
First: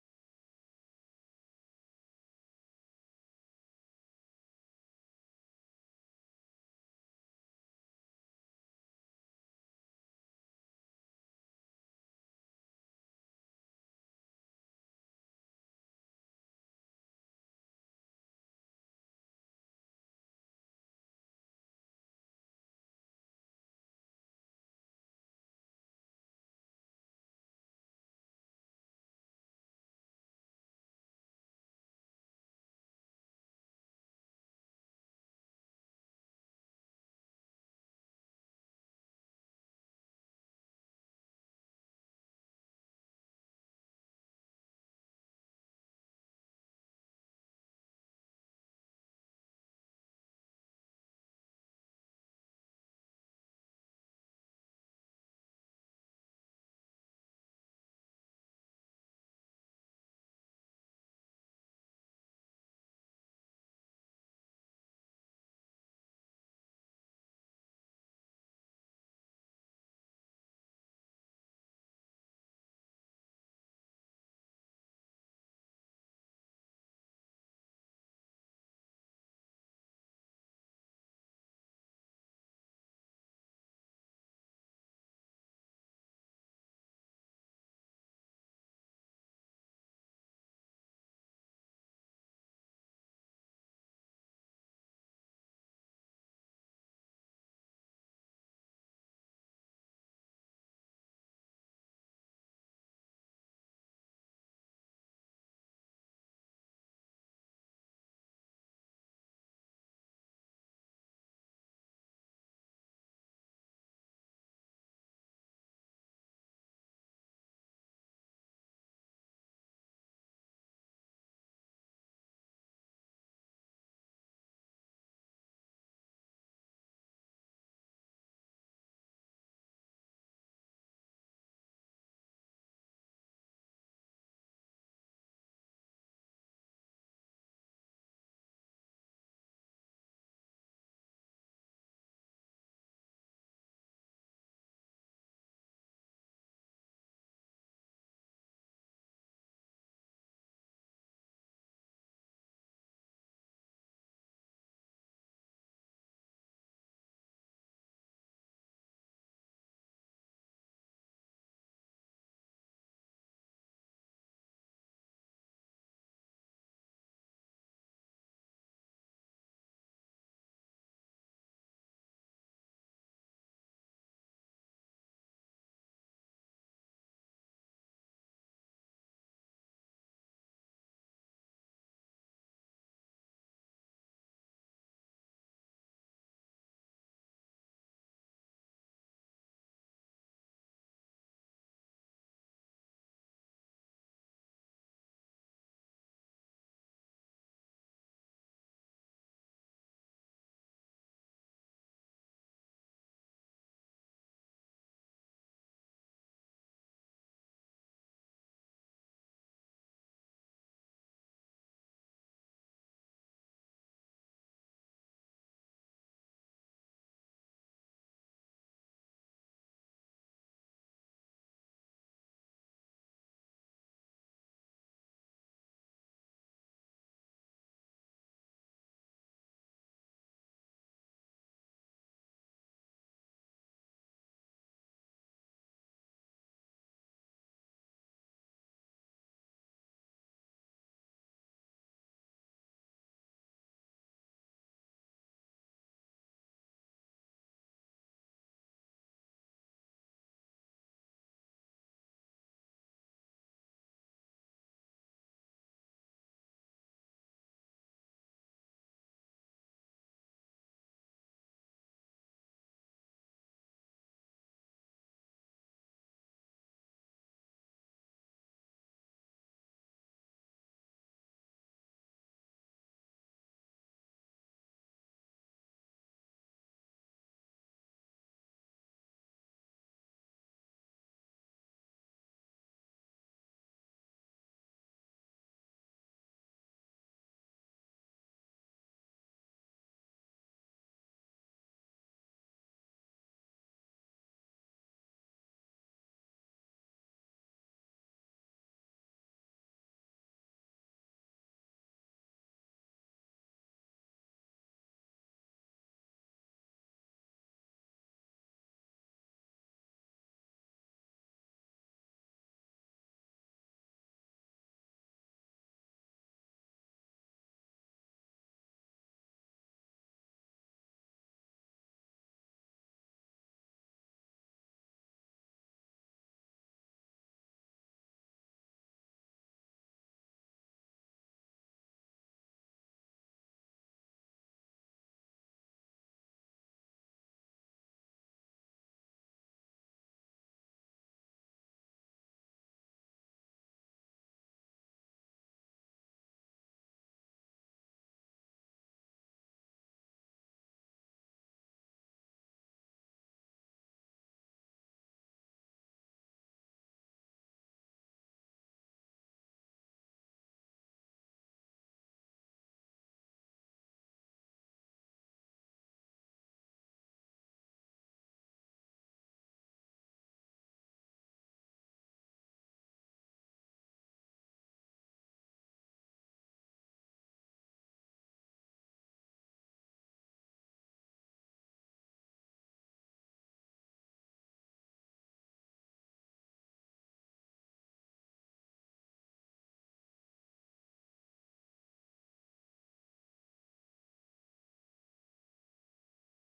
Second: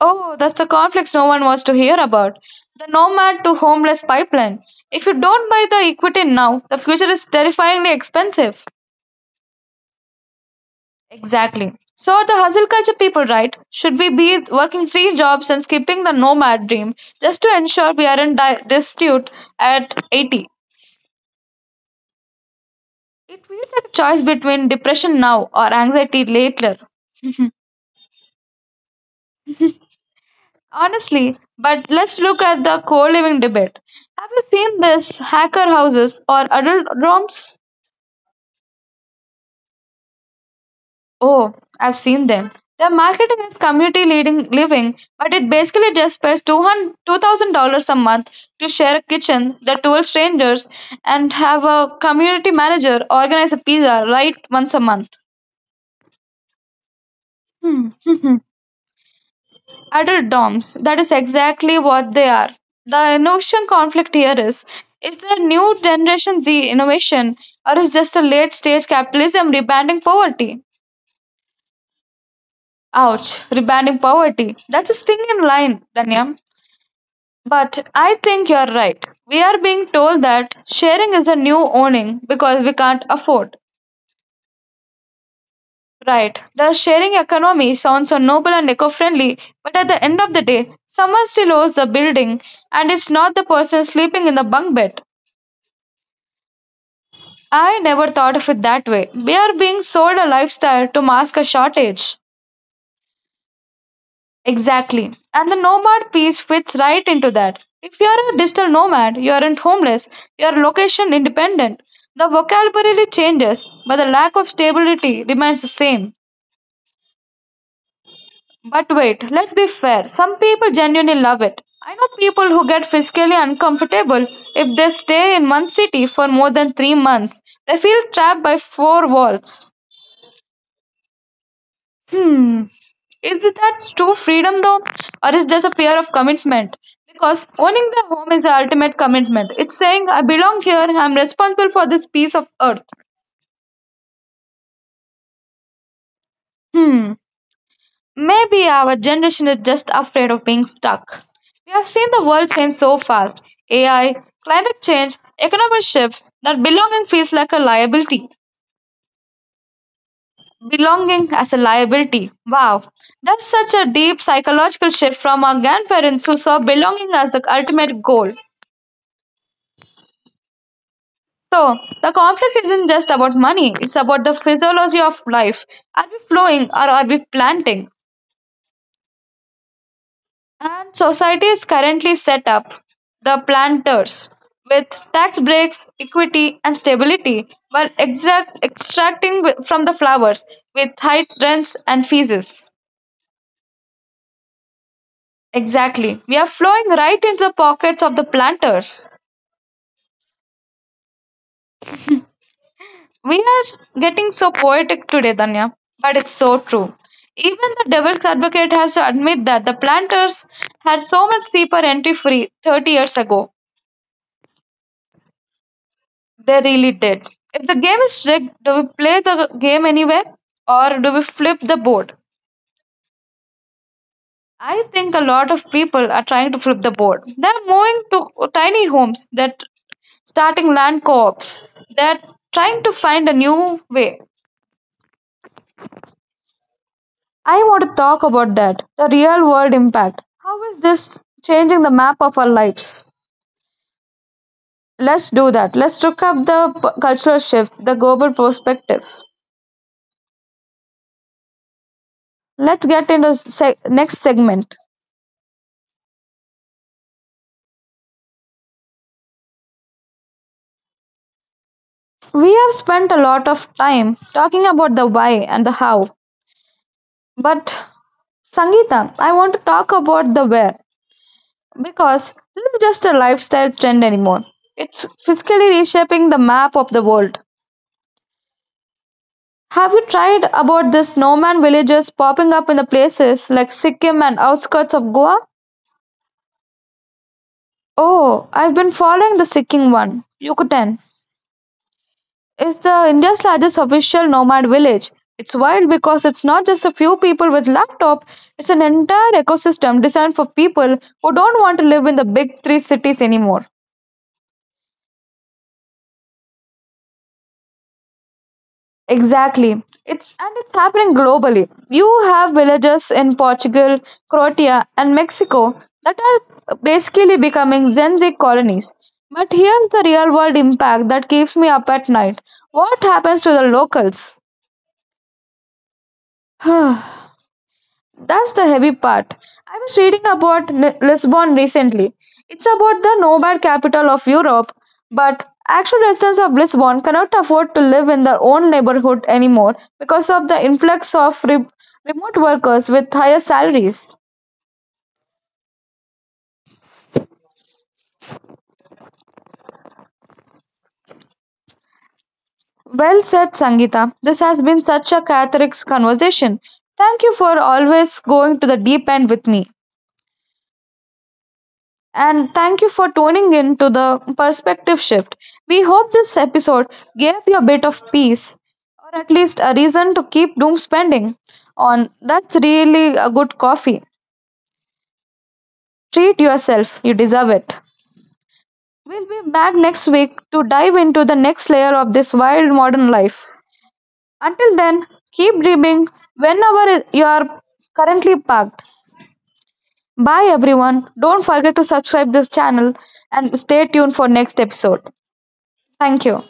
[SPEAKER 2] Oh, that's the conflicts no one wants to hear about. The nomad to homeless pipeline. If you don't buy the equity now, the future is terrifyingly expensive. Exactly. So are the hustle culture people right? Should we be working three jobs and skipping the nomad dream just to ensure we aren't destitute at 80? It feels like a choice between depression now or anxiety later. Honestly, but let's look at the co-living debate. Have you seen this hacker houses or adult dorms? Oh, I've seen them. Their marketing is community leading living, but it basically just pays 200, $2,000 a month to share a kitchen, the 12 strangers, and have a community manager organize a pizza right once a month. Hmm. Adult dorms, that is exactly what they are. The innovation conflict here is the new generation Z innovation or is just a late stage capitalism rebranding poverty? Ouch, rebranding poverty. That's a sting in line, Danya. But I think you're right. We are being told that sharing is a new owning because we can't afford. Right. The sharing economy sounds so noble and eco friendly, but at the end of the day, someone still owns the building and it's not the person sleeping in the bunk bed. I never thought of it that way. We are being sold a lifestyle to mask a shortage. Exactly. And the nomad piece fits right into that. If you're a digital nomad, you aren't homeless, you're location independent. The vocabulary changes, but the lack of stability remains the same. But wait, let's be fair. Some people genuinely love it. I know people who get physically uncomfortable if they stay in one city for more than 3 months. They feel trapped by four walls. Hmm. Is it that true freedom though? Or is just a fear of commitment? Because owning the home is the ultimate commitment. It's saying I belong here, I'm responsible for this piece of earth. Hmm. Maybe our generation is just afraid of being stuck. We have seen the world change so fast. AI, climate change, economic shift, that belonging feels like a liability. Belonging as a liability. Wow, that's such a deep psychological shift from our grandparents who saw belonging as the ultimate goal. So, the conflict isn't just about money, it's about the physiology of life. Are we flowing or are we planting? And society is currently set up the planters with tax breaks, equity, and stability, while exact extracting from the flowers with high rents and fees. Exactly. We are flowing right into the pockets of the planters. We are getting so poetic today, Danya, but it's so true. Even the devil's advocate has to admit that the planters had so much cheaper entry free 30 years ago. They really did. If the game is rigged, do we play the game anyway or do we flip the board? I think a lot of people are trying to flip the board. They're moving to tiny homes, they're starting land co-ops, they're trying to find a new way. I want to talk about that, the real world impact. How is this changing the map of our lives? Let's do that. Let's look up the cultural shift, the global perspective. Let's get into next segment. We have spent a lot of time talking about the why and the how, but Sangeeta, I want to talk about the wear because this is just a lifestyle trend anymore. It's physically reshaping the map of the world. Have you tried about the snowman villages popping up in the places like Sikkim and outskirts of Goa? Oh, I've been following the Sikkim one. Yucatan is the India's largest official nomad village. It's wild because it's not just a few people with laptop, it's an entire ecosystem designed for people who don't want to live in the big three cities anymore. Exactly. It's and it's happening globally. You have villages in Portugal, Croatia, and Mexico that are basically becoming Gen Z colonies. But here's the real world impact that keeps me up at night. What happens to the locals? That's the heavy part. I was reading about Lisbon recently. It's about the nomad capital of Europe, but actual residents of Lisbon cannot afford to live in their own neighborhood anymore because of the influx of remote workers with higher salaries. Well said, Sangeeta. This has been such a cathartic conversation. Thank you for always going to the deep end with me. And thank you for tuning in to the perspective shift. We hope this episode gave you a bit of peace or at least a reason to keep doom spending on. That's really a good coffee. Treat yourself, you deserve it. We'll be back next week to dive into the next layer of this wild modern life. Until then, keep dreaming whenever you are currently parked. Bye everyone. Don't forget to subscribe this channel and stay tuned for next episode. Thank you.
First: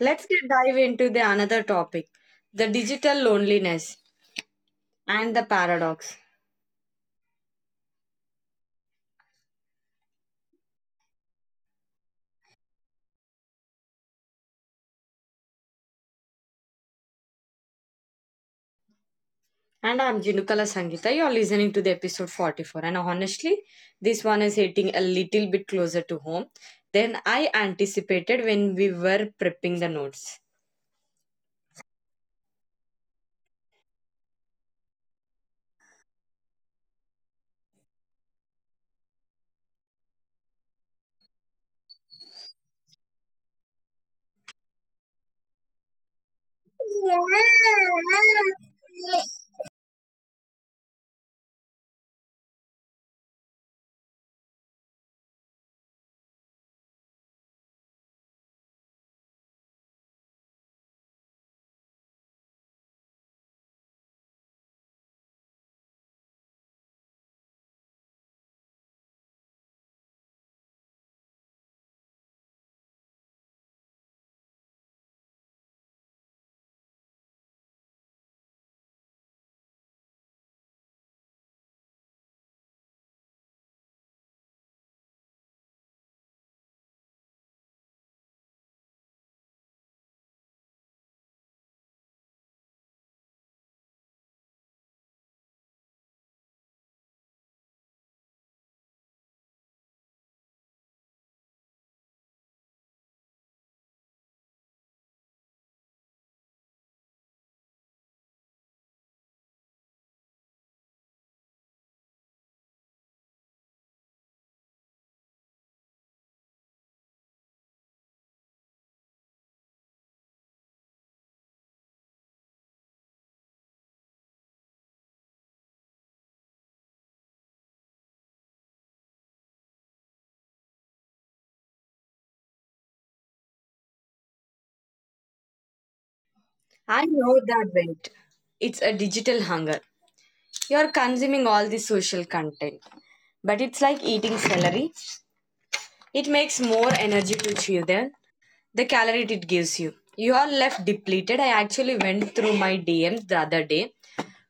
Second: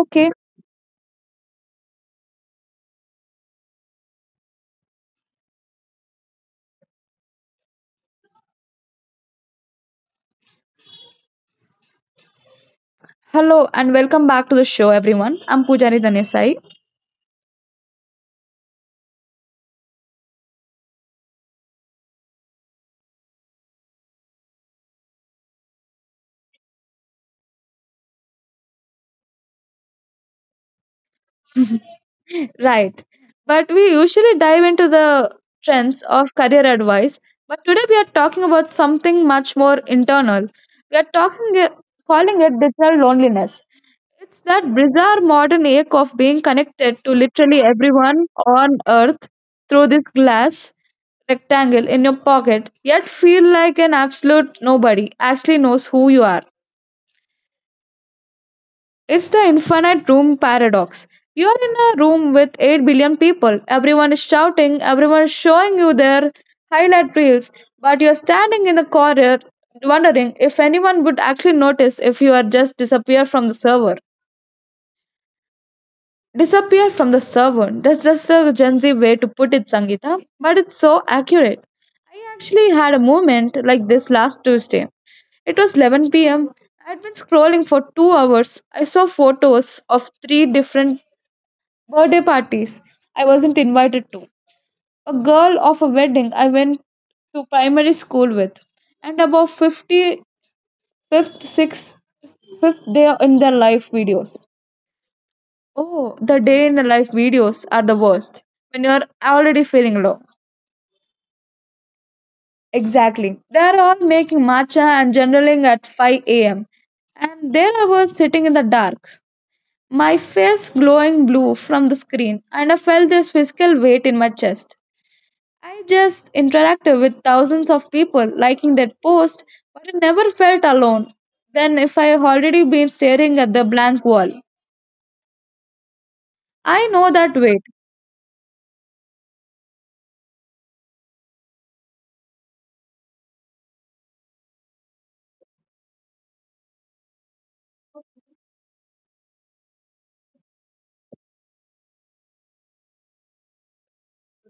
[SPEAKER 1] Let's get dive into the another topic, the digital loneliness and the paradox.
[SPEAKER 2] Hello and welcome back to the show, everyone. I'm Pujari Danesai.
[SPEAKER 1] And I'm Jinukala Sangita. You're listening to the episode 44. And honestly, this one is hitting a little bit closer to home than I anticipated when we were prepping the notes.
[SPEAKER 2] Right. But we usually dive into the trends of career advice. But today we are talking about something much more internal. We are talking, calling it digital loneliness. It's that bizarre modern ache of being connected to literally everyone on earth through this glass rectangle in your pocket, yet feel like an absolute nobody actually knows who you are. It's the infinite room paradox. You're in a room with 8 billion people. Everyone is shouting, everyone is showing you their highlight reels, but you're standing in the corner wondering if anyone would actually notice if you are just disappear from the server. That's just a Gen Z way to put it, Sangeeta, but it's so accurate. I actually had a moment like this last Tuesday. It was 11 pm. I had been scrolling for 2 hours. I saw photos of three different birthday parties I wasn't invited to. A girl of a wedding I went to primary school with, and about 50 6th, 5th day in their life videos. Oh, the day in the life videos are the worst when you're already feeling low. Exactly. They're all making matcha and journaling at 5 a.m. And there I was sitting in the dark, my face glowing blue from the screen, and I felt this physical weight in my chest. I just interacted with thousands of people liking that post, but I never felt alone. Then, if I had already been staring at the blank wall, I
[SPEAKER 1] I
[SPEAKER 2] know that
[SPEAKER 1] know
[SPEAKER 2] weight.
[SPEAKER 1] that wait. It's a digital hunger. You're consuming all the social content. But it's like eating celery. It makes more energy to chew than the calorie it gives you. You are left depleted. I actually went through my DMs the other day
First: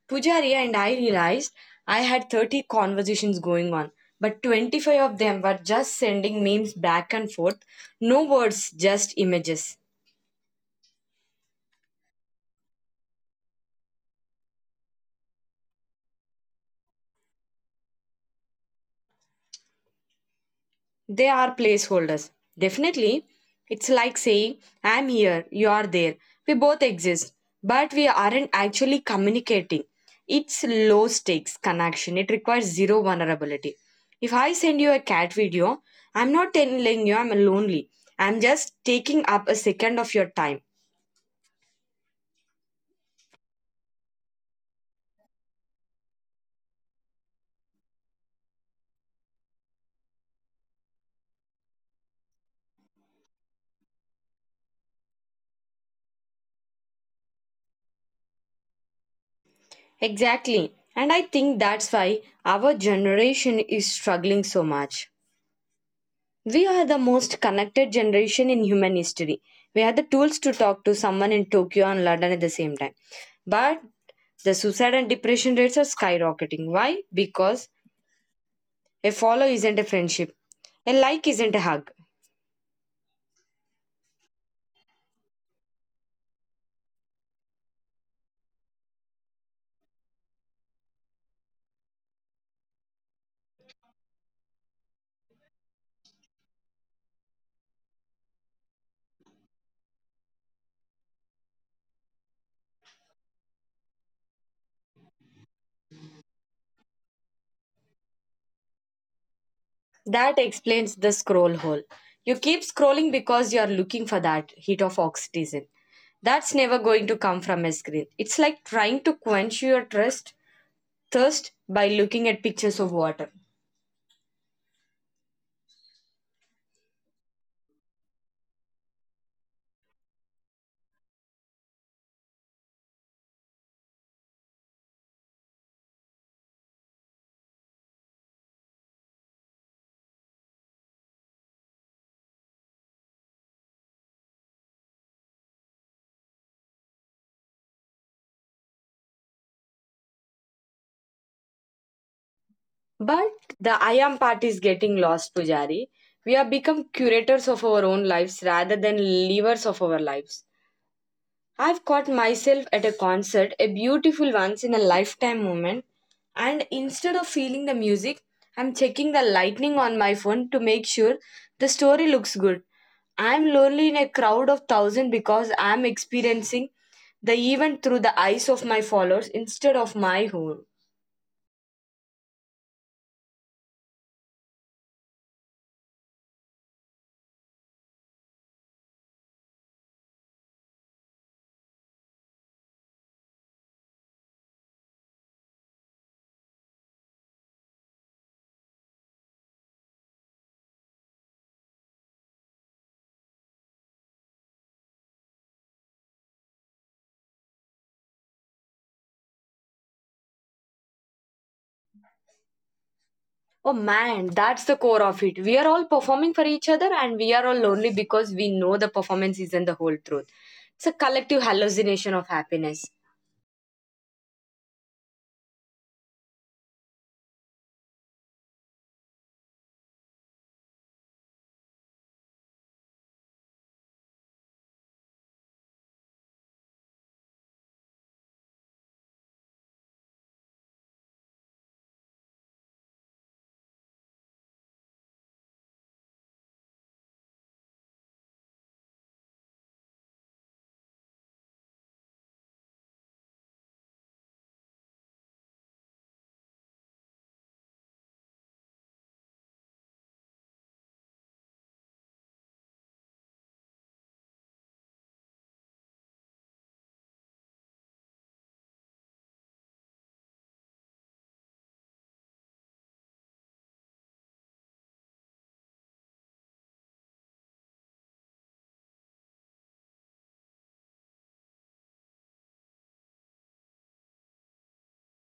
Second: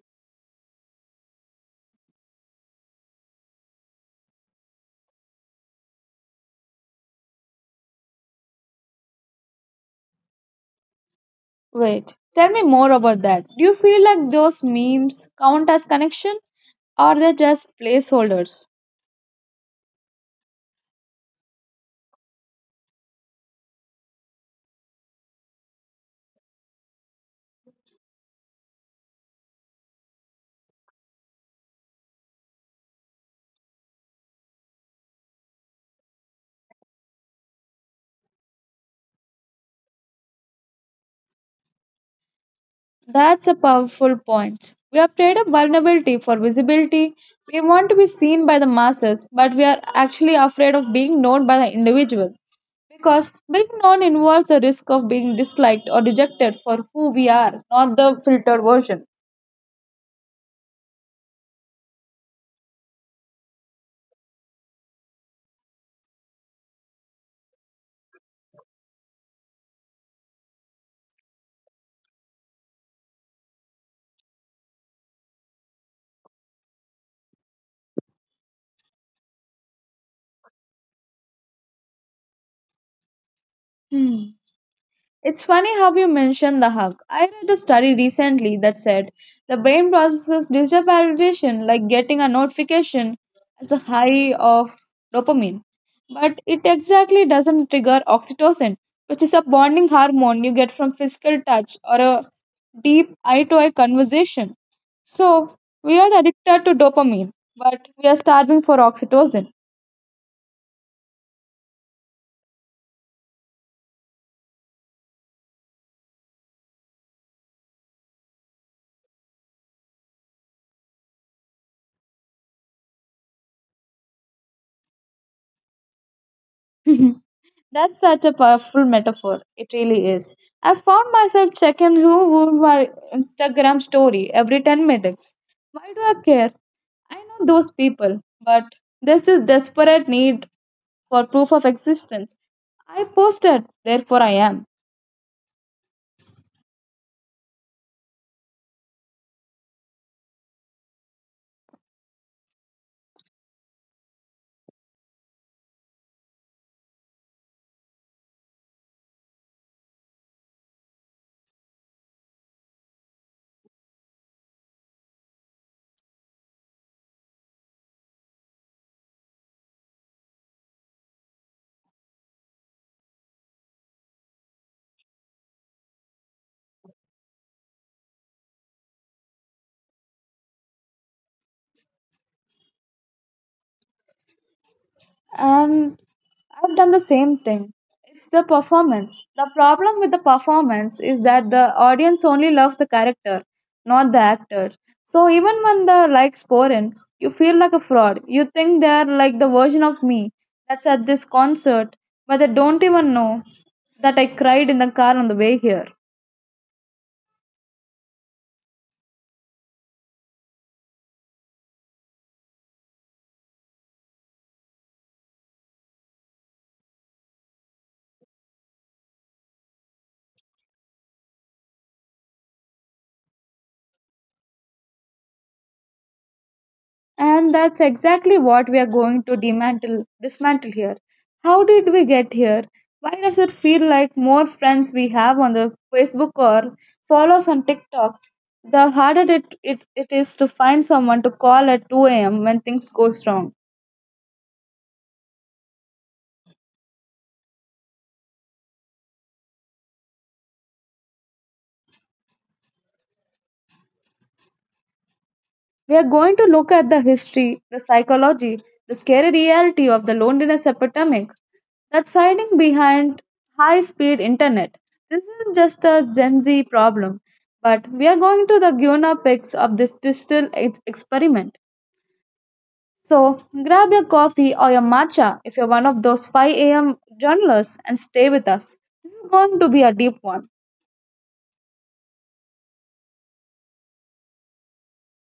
[SPEAKER 1] Pujari and I realized I had 30 conversations going on, but 25 of them were just sending memes back and forth. No words, just images.
[SPEAKER 2] Wait, tell me more about that. Do you feel like those memes count as connection or they just placeholders?
[SPEAKER 1] They are placeholders. Definitely, it's like saying, I'm here, you're there. We both exist, but we aren't actually communicating. It's low stakes connection, it requires zero vulnerability. If I send you a cat video, I'm not telling you I'm lonely. I'm just taking up a second of your time.
[SPEAKER 2] That's a powerful point. We have traded up vulnerability for visibility. We want to be seen by the masses, but we are actually afraid of being known by the individual. Because being known involves the risk of being disliked or rejected for who we are, not the filtered version.
[SPEAKER 1] Exactly. And I think that's why our generation is struggling so much. We are the most connected generation in human history. We have the tools to talk to someone in Tokyo and London at the same time. But the suicide and depression rates are skyrocketing. Why? Because a follow isn't a friendship, a like isn't a hug.
[SPEAKER 2] Hmm. It's funny how you mentioned the hug. I read a study recently that said the brain processes digital validation, like getting a notification, as a high of dopamine, but it exactly doesn't trigger oxytocin, which is a bonding hormone you get from physical touch or a deep eye to eye conversation. So we are addicted to dopamine, but we are starving for oxytocin.
[SPEAKER 1] That explains the scroll hole. You keep scrolling because you are looking for that hit of oxytocin. That's never going to come from a screen. It's like trying to quench your thirst, thirst by looking at pictures of water.
[SPEAKER 2] That's such a powerful metaphor. It really is. I found myself checking who viewed my Instagram story every 10 minutes. Why do I care? I know those people, but there's this desperate need for proof of existence. I posted, therefore I am.
[SPEAKER 1] But the I am part is getting lost, Pujari. We have become curators of our own lives rather than livers of our lives. I've caught myself at a concert, a beautiful once in a lifetime moment, and instead of feeling the music, I'm checking the lightning on my phone to make sure the story looks good. I'm lonely in a crowd of thousands because I'm experiencing the event through the eyes of my followers instead of my own.
[SPEAKER 2] And I've done the same thing. It's the performance. The problem with the performance is that the audience only loves the character, not the actor. So even when the likes pour in, you feel like a fraud. You think they're like the version of me that's at this concert, but they don't even know that I cried in the car on the way here.
[SPEAKER 1] Oh man, that's the core of it. We are all performing for each other and we are all lonely because we know the performance isn't the whole truth. It's a collective hallucination of happiness.
[SPEAKER 2] And that's exactly what we are going to dismantle here. How did we get here? Why does it feel like more friends we have on the Facebook or follows on TikTok, the harder it is to find someone to call at 2 a.m. when things go wrong? We are going to look at the history, the psychology, the scary reality of the loneliness epidemic that's hiding behind high speed internet. This isn't just a Gen Z problem, but we are going to the guinea pigs of this digital experiment. So grab your coffee or your matcha if you're one of those 5 a.m. journalists and stay with us. This is going to be a deep one.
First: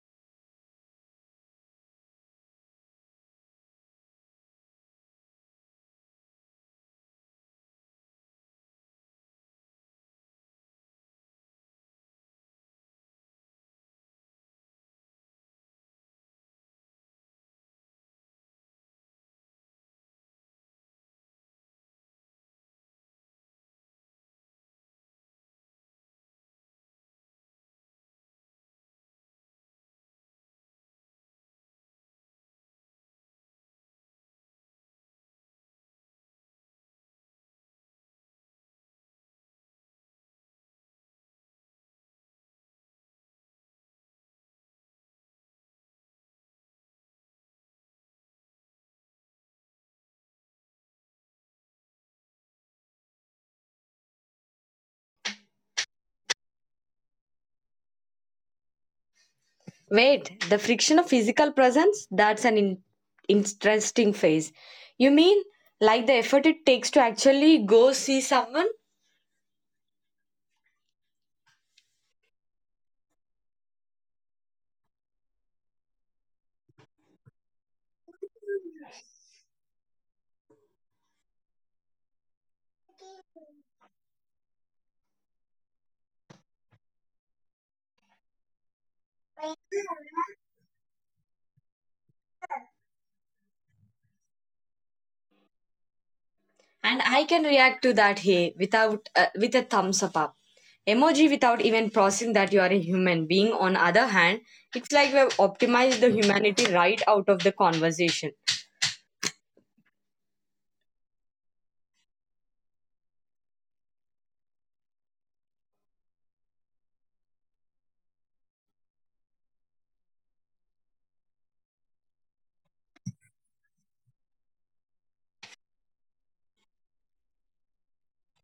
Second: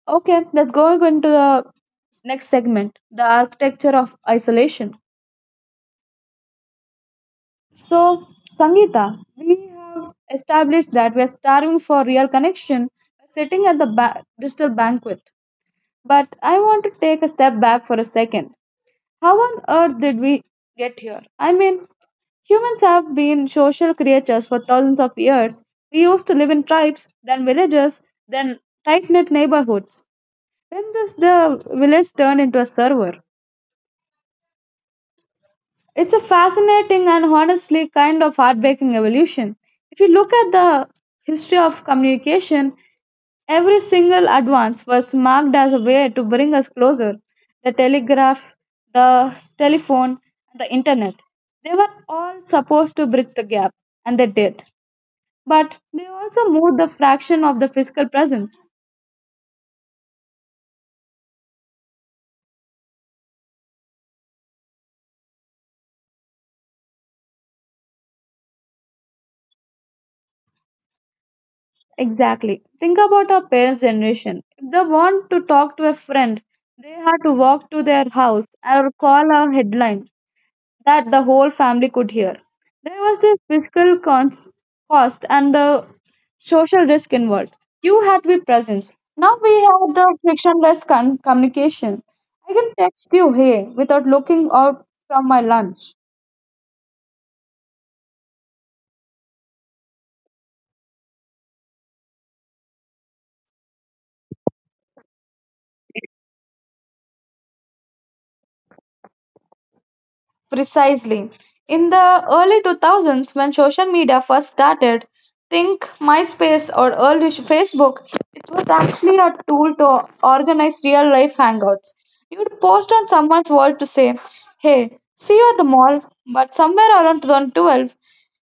[SPEAKER 2] Okay, let's go into the next segment, the architecture of isolation. So, Sangeeta, we have established that we are starving for real connection by sitting at the digital banquet. But I want to take a step back for a second. How on earth did we get here? I mean, humans have been social creatures for thousands of years. We used to live in tribes, then villages, then tight knit neighborhoods. When this the village turned into a server. It's a fascinating and honestly kind of heartbreaking evolution. If you look at the history of communication, every single advance was marked as a way to bring us closer. The telegraph, the telephone, and the internet. They were all supposed to bridge the gap, and they did. But they also moved the fraction of the physical presence.
[SPEAKER 1] Wait, the friction of physical presence? That's an interesting phase. You mean like the effort it takes to actually go see someone?
[SPEAKER 2] Exactly. Think about our parents' generation. If they want to talk to a friend, they had to walk to their house or call a headline that the whole family could hear. There was this physical cost and the social risk involved. You had to be present. Now we have the frictionless communication. I can text you, hey, without looking out from my lunch.
[SPEAKER 1] And I can react to that here without with a thumbs up. Emoji without even processing that you are a human being. On other hand, it's like we have optimized the humanity right out of the conversation.
[SPEAKER 2] Precisely. In the early 2000s, when social media first started, think MySpace or early Facebook, it was actually a tool to organize real life hangouts. You'd post on someone's wall to say, hey, see you at the mall, but somewhere around 2012,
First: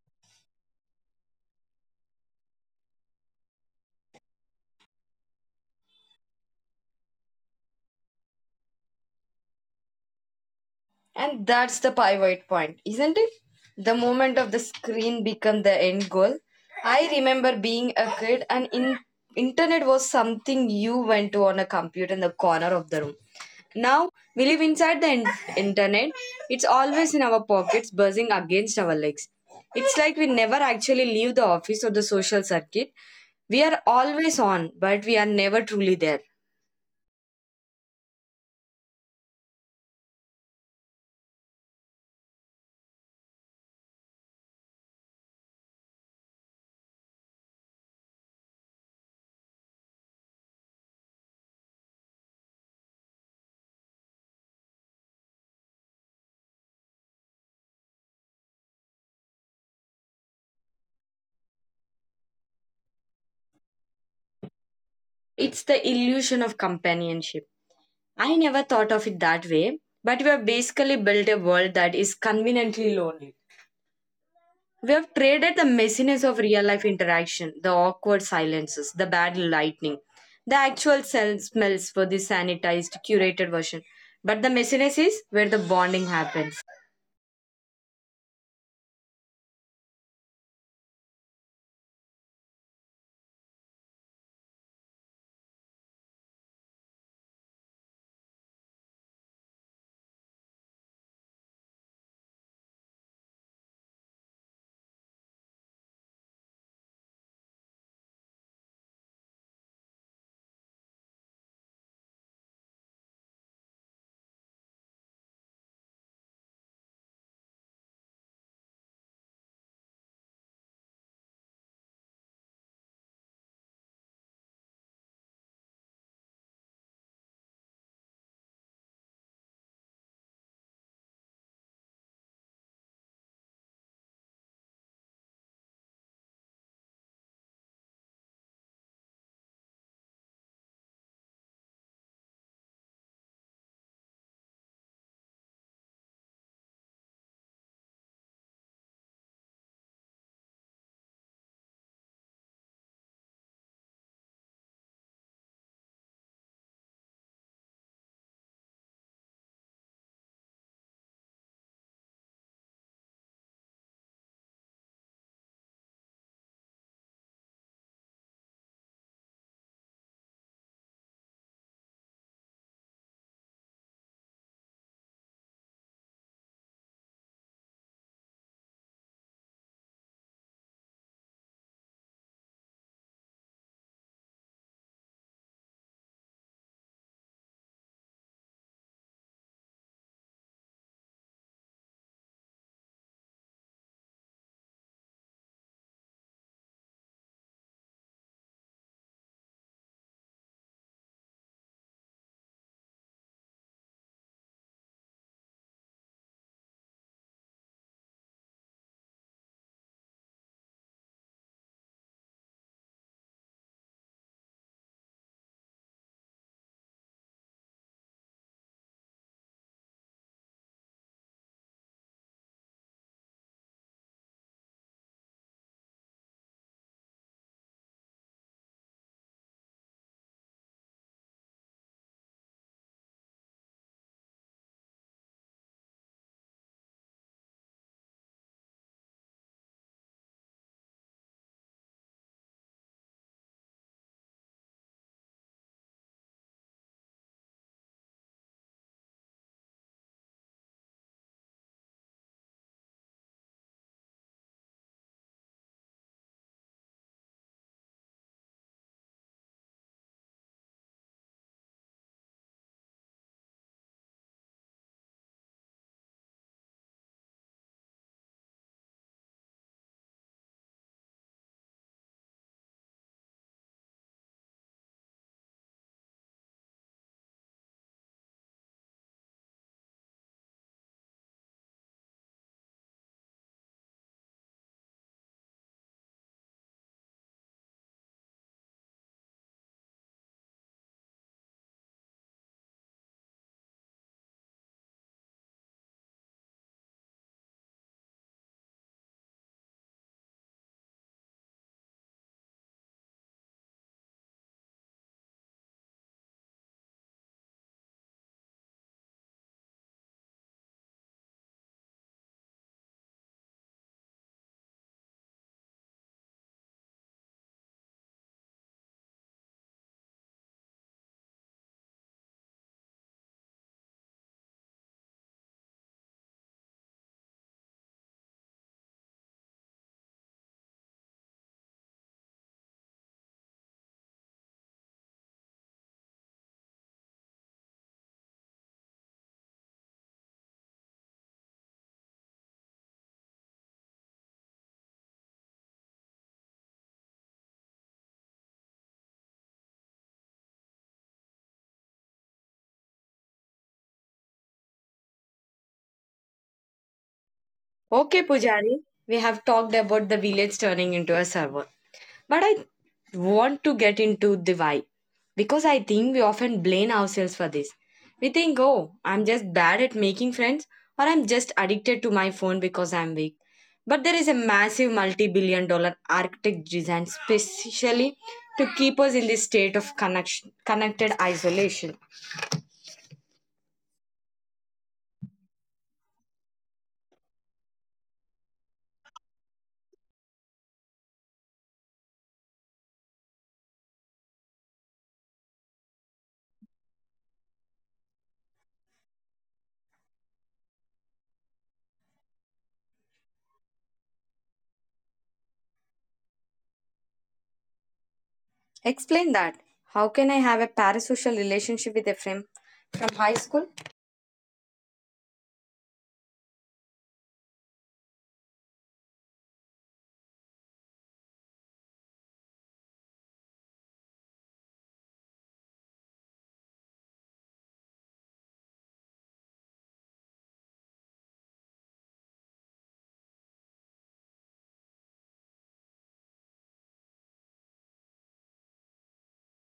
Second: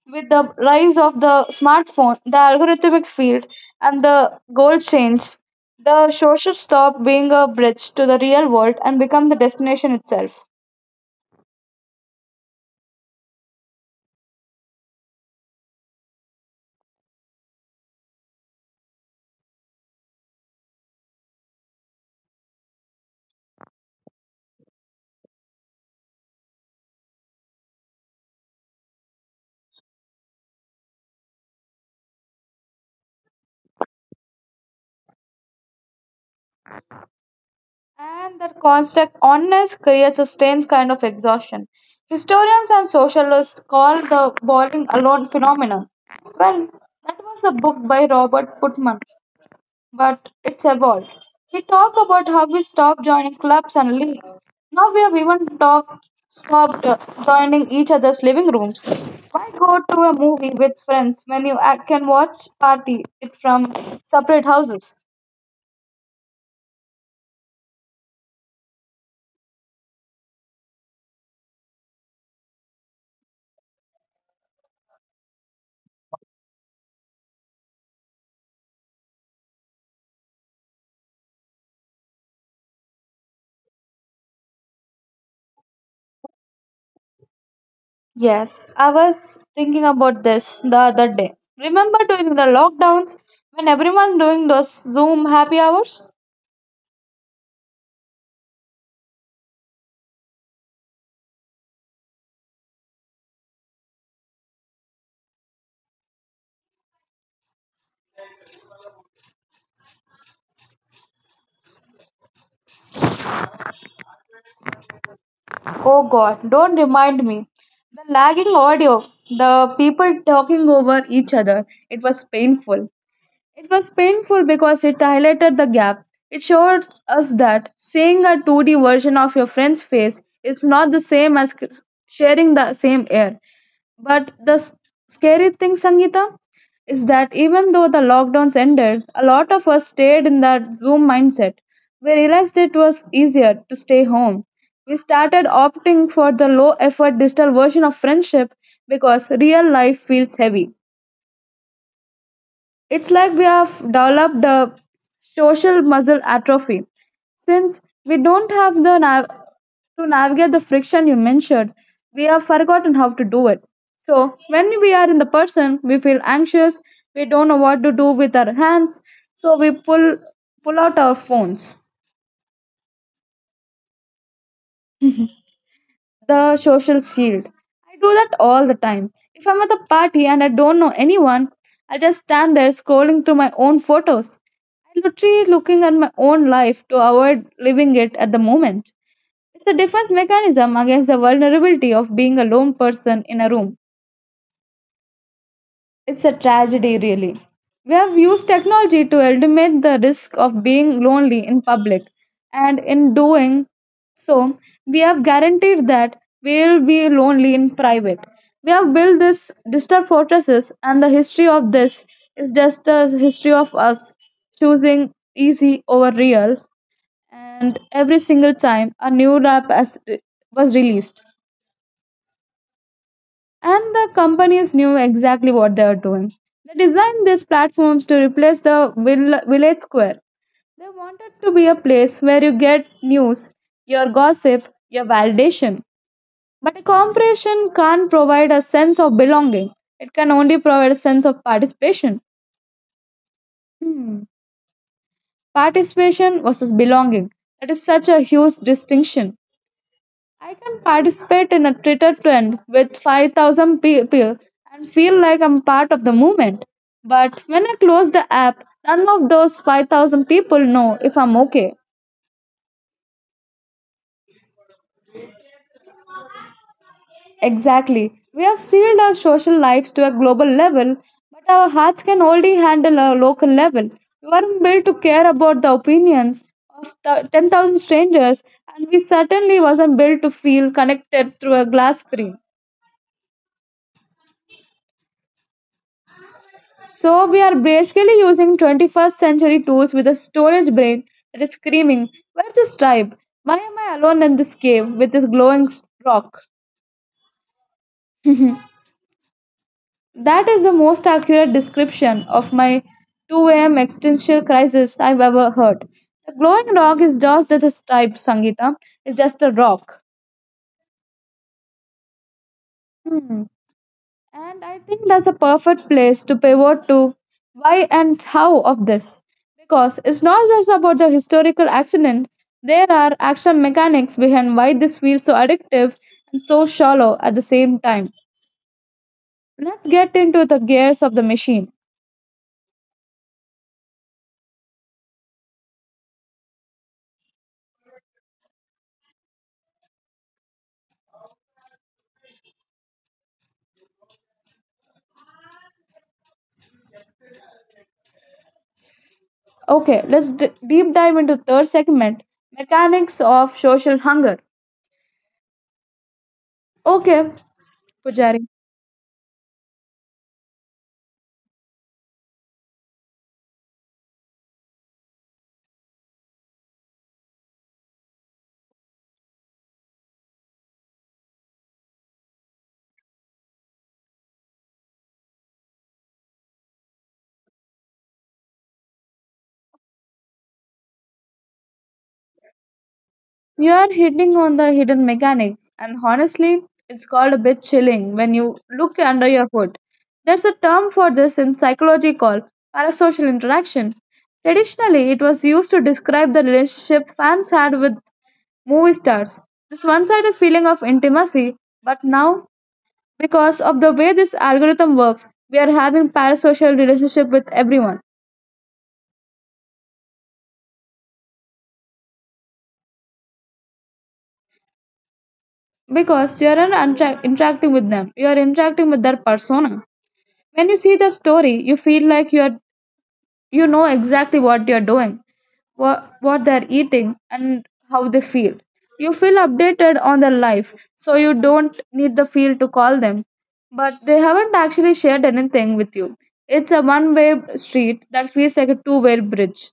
[SPEAKER 2] with the rise of the smartphone, the algorithmic field, and the goal change, the social stopped being a bridge to the real world and become the destination itself.
[SPEAKER 1] And that's the pivot point, isn't it? The moment of the screen become the end goal. I remember being a kid and in internet was something you went to on a computer in the corner of the room. Now we live inside the internet. It's always in our pockets, buzzing against our legs. It's like we never actually leave the office or the social circuit. We are always on, but we are never truly there.
[SPEAKER 2] And that constant oneness creates a strange kind of exhaustion. Historians and socialists call the bowling alone phenomenon. Well, that was a book by Robert Putman, but it's evolved. He talked about how we stopped joining clubs and leagues. Now we have even talked, stopped joining each other's living rooms. Why go to a movie with friends when you can watch party it from separate houses?
[SPEAKER 1] It's the illusion of companionship. I never thought of it that way, but we have basically built a world that is conveniently lonely. We have traded the messiness of real life interaction, the awkward silences, the bad lightning, the actual cell smells for the sanitized, curated version. But the messiness is where the bonding happens.
[SPEAKER 2] Yes, I was thinking about this the other day. Remember during the lockdowns when everyone doing those Zoom happy hours? Oh god, don't remind me. The lagging audio, the people talking over each other, it was painful. It was painful because it highlighted the gap. It showed us that seeing a 2D version of your friend's face is not the same as sharing the same air. But the scary thing, Sangeeta, is that even though the lockdowns ended, a lot of us stayed in that Zoom mindset. We realized it was easier to stay home. We started opting for the low effort digital version of friendship because real life feels heavy. It's like we have developed the social muscle atrophy. Since we don't have the to navigate the friction you mentioned, we have forgotten how to do it. So, when we are in the person, we feel anxious, we don't know what to do with our hands, so we pull out our phones. The social shield. I do that all the time. If I'm at a party and I don't know anyone, I just stand there scrolling through my own photos. I'm literally looking at my own life to avoid living it at the moment. It's a defense mechanism against the vulnerability of being a lone person in a room. It's a tragedy, really. We have used technology to eliminate the risk of being lonely in public, and in doing so, we have guaranteed that we'll be lonely in private. We have built this digital fortresses, and the history of this is just the history of us choosing easy over real. And every single time a new was released, and the companies knew exactly what they were doing. They designed these platforms to replace the village square. They wanted to be a place where you get news, your gossip, your validation. But a corporation can't provide a sense of belonging. It can only provide a sense of participation. Hmm. Participation versus belonging. That is such a huge distinction. I can participate in a Twitter trend with 5,000 people and feel like I'm part of the movement. But when I close the app, none of those 5,000 people know if I'm okay. Exactly. We have sealed our social lives to a global level, but our hearts can only handle a local level. We weren't built to care about the opinions of the 10,000 strangers, and we certainly wasn't built to feel connected through a glass screen. So we are basically using 21st century tools with a storage brain that is screaming, where's this tribe? Why am I alone in this cave with this glowing rock? That is the most accurate description of my 2 a.m. existential crisis I've ever heard. The glowing rock is just a tribe, Sangita. It's just a rock. Hmm. And I think that's a perfect place to pivot to why and how of this. Because it's not just about the historical accident, there are actual mechanics behind why this feels so addictive and so shallow at the same time. Let's get into the gears of the machine. Okay, let's deep dive into third segment, mechanics of social hunger. Okay,
[SPEAKER 1] Okay,
[SPEAKER 2] Pujari.
[SPEAKER 1] Pujari, we have talked about the village turning into a server. But I want to get into the why because I think we often blame ourselves for this. We think, oh, I'm just bad at making friends or I'm just addicted to my phone because I'm weak. But there is a massive multi billion-dollar architect design specially to keep us in this state of connection, connected isolation.
[SPEAKER 2] You are hitting on the hidden mechanics, and honestly, it's called a bit chilling when you look under your foot. There's a term for this in psychology called parasocial interaction. Traditionally, it was used to describe the relationship fans had with movie stars. This one sided feeling of intimacy, but now, because of the way this algorithm works, we are having parasocial relationship with everyone.
[SPEAKER 1] Explain that. How can I have a parasocial relationship with a friend from high school?
[SPEAKER 2] Because you aren't interacting with them, you are interacting with their persona. When you see the story, you feel like you know exactly what you're doing, what they're eating, and how they feel. You feel updated on their life, so you don't need the field to call them. But they haven't actually shared anything with you. It's a one-way street that feels like a two-way bridge.